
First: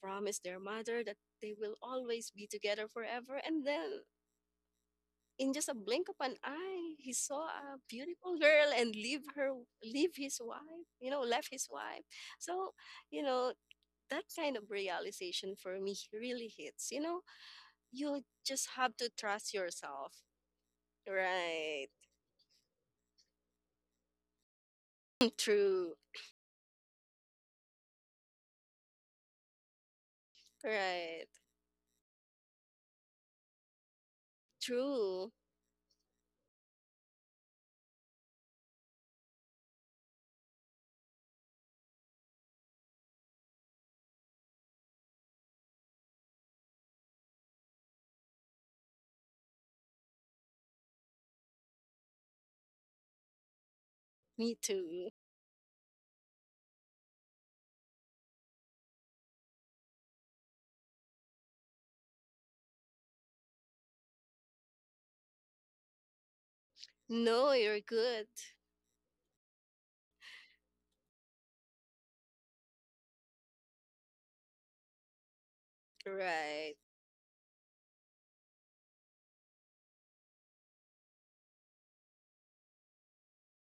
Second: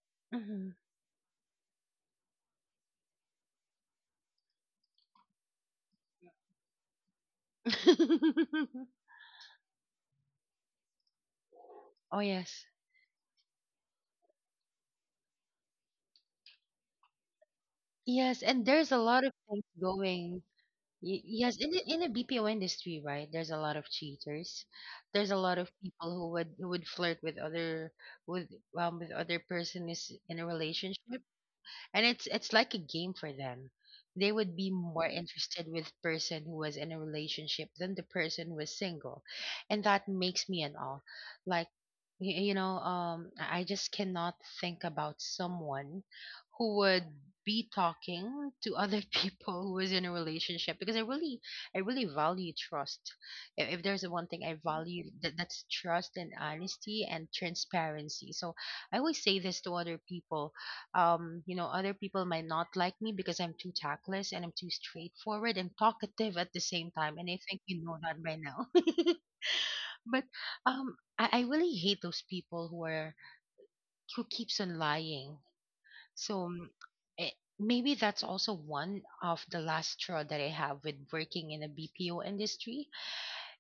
Speaker 2: promised their mother that they will always be together forever. And then in just a blink of an eye, he saw a beautiful girl and
Speaker 1: *laughs*
Speaker 2: leave her, leave his wife, you know, left his wife.
Speaker 1: Oh yes,
Speaker 2: So, you know, that kind of realization for me really hits. You know, you
Speaker 1: yes, and
Speaker 2: just
Speaker 1: there's
Speaker 2: have
Speaker 1: a
Speaker 2: to
Speaker 1: lot of
Speaker 2: trust
Speaker 1: things
Speaker 2: yourself.
Speaker 1: going. Yes,
Speaker 2: Right.
Speaker 1: in the BPO industry, right? There's a lot of cheaters. There's a
Speaker 2: *laughs*
Speaker 1: lot of
Speaker 2: True.
Speaker 1: people who would flirt with other, with with other person is in a relationship,
Speaker 2: Right.
Speaker 1: and it's like a game for them. They would be more
Speaker 2: True.
Speaker 1: interested with person who was in a relationship than the person who was single, and that makes me an all. Like, you know, I just cannot think about someone who would be talking to other *laughs* people who is in a relationship, because I really value trust. If there's one thing
Speaker 2: Me
Speaker 1: I
Speaker 2: too.
Speaker 1: value, that's trust and honesty and transparency. So I always say this to other people, you know, other people might not like me because I'm too tactless and I'm too straightforward and talkative at the same time. And I
Speaker 2: No,
Speaker 1: think
Speaker 2: you're
Speaker 1: you know that
Speaker 2: good.
Speaker 1: by now. *laughs* But I really hate those people who are who keeps on lying. So
Speaker 2: Right.
Speaker 1: eh, maybe that's also one of the last straw that I have with working in a BPO industry,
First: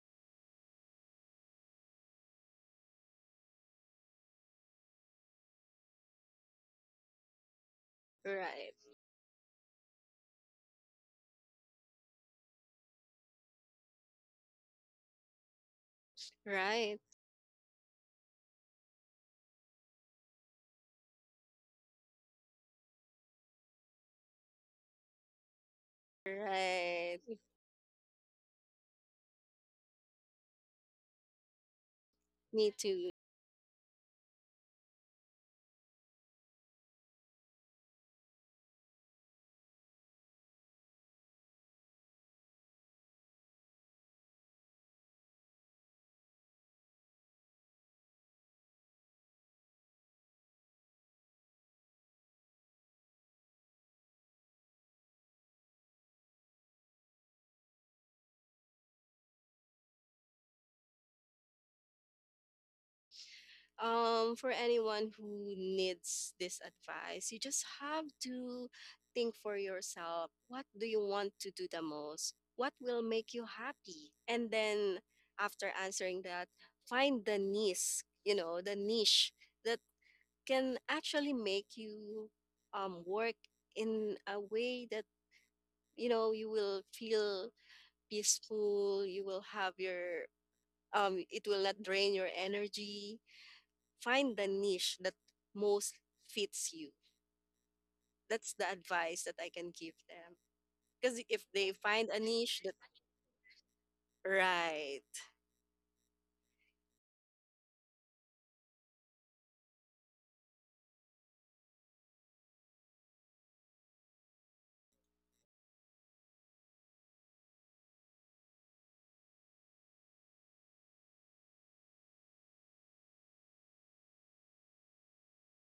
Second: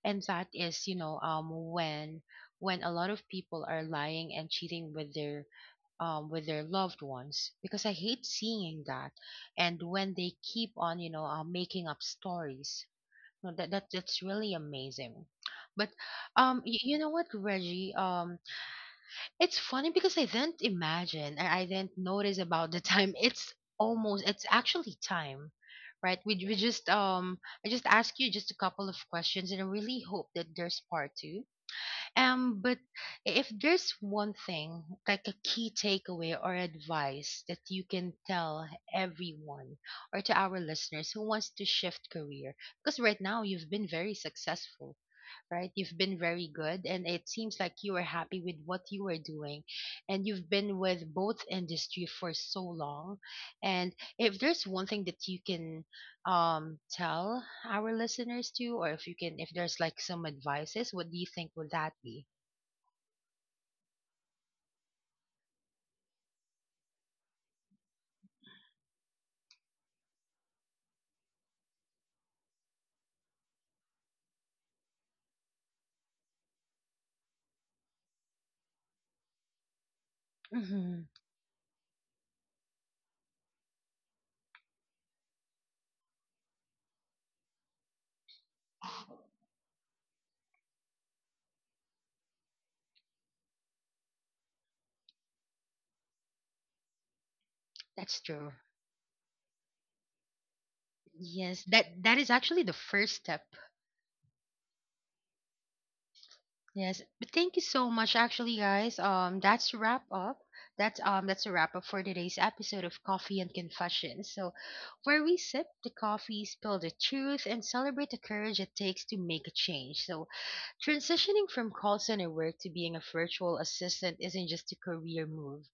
Speaker 1: and that is, you know, when a lot of people are lying and cheating with their loved ones, because I hate
Speaker 2: Right.
Speaker 1: seeing that. And when they keep on, you know, making up stories, no, that's really amazing. But you
Speaker 2: Right.
Speaker 1: know what, Reggie? It's funny because I didn't imagine, I didn't notice about the time. *laughs* It's almost, it's actually time. Right, we just
Speaker 2: Right.
Speaker 1: I just asked you just a couple of questions, and I really hope that there's part two.
Speaker 2: Me
Speaker 1: But
Speaker 2: too.
Speaker 1: if there's one thing, like a key takeaway or advice that you can tell everyone, or to our listeners who wants to shift career, because right now you've been very successful, right? You've been very good, and it seems like you are happy with what you are doing, and you've been with both industry for so long. And if there's one thing that you can tell our listeners to, or if you can, if there's like some advices, what do you think would that be?
Speaker 2: For anyone who needs this advice, you just have to think for yourself, what do you want to do the most? What will make you happy? And then, after answering that, find the niche, the niche that can
Speaker 1: Hmm.
Speaker 2: actually make you work in a way that, you will feel peaceful, you will have your, it will not drain your energy, find the niche that most fits you.
Speaker 1: That's
Speaker 2: That's
Speaker 1: true.
Speaker 2: the advice that I can give them. Because if
Speaker 1: Yes,
Speaker 2: they
Speaker 1: that
Speaker 2: find a
Speaker 1: that is
Speaker 2: niche
Speaker 1: actually
Speaker 2: that,
Speaker 1: the first step.
Speaker 2: right.
Speaker 1: Yes, but thank you so much, actually, guys. That's a wrap up. That's a wrap up for today's episode of Coffee and Confessions. So, where we sip the coffee, spill the truth, and celebrate the courage it takes to make a change. So, transitioning from call center work to being a virtual assistant isn't just a career move;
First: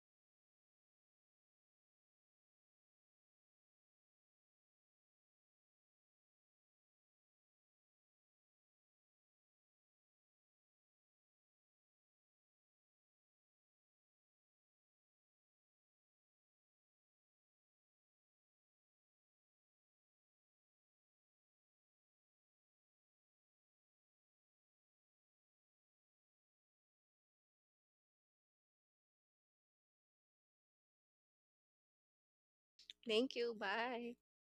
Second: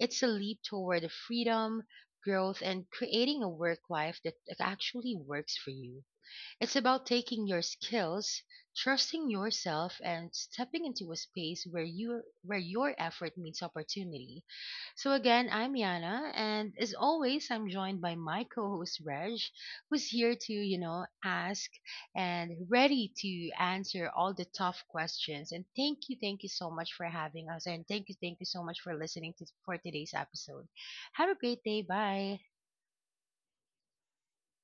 Speaker 1: it's a leap toward the freedom, growth, and creating a work life that actually works for you. It's about taking your skills, trusting yourself, and stepping into a space where you where your effort meets opportunity. So again, I'm Yana, and as always, I'm joined by my co-host Reg, who's here to, you know, ask and ready to answer all the tough questions. And thank you so much for having us, and thank you so much for listening to for today's episode. Have a great day. Bye.
Speaker 2: Thank you. Bye.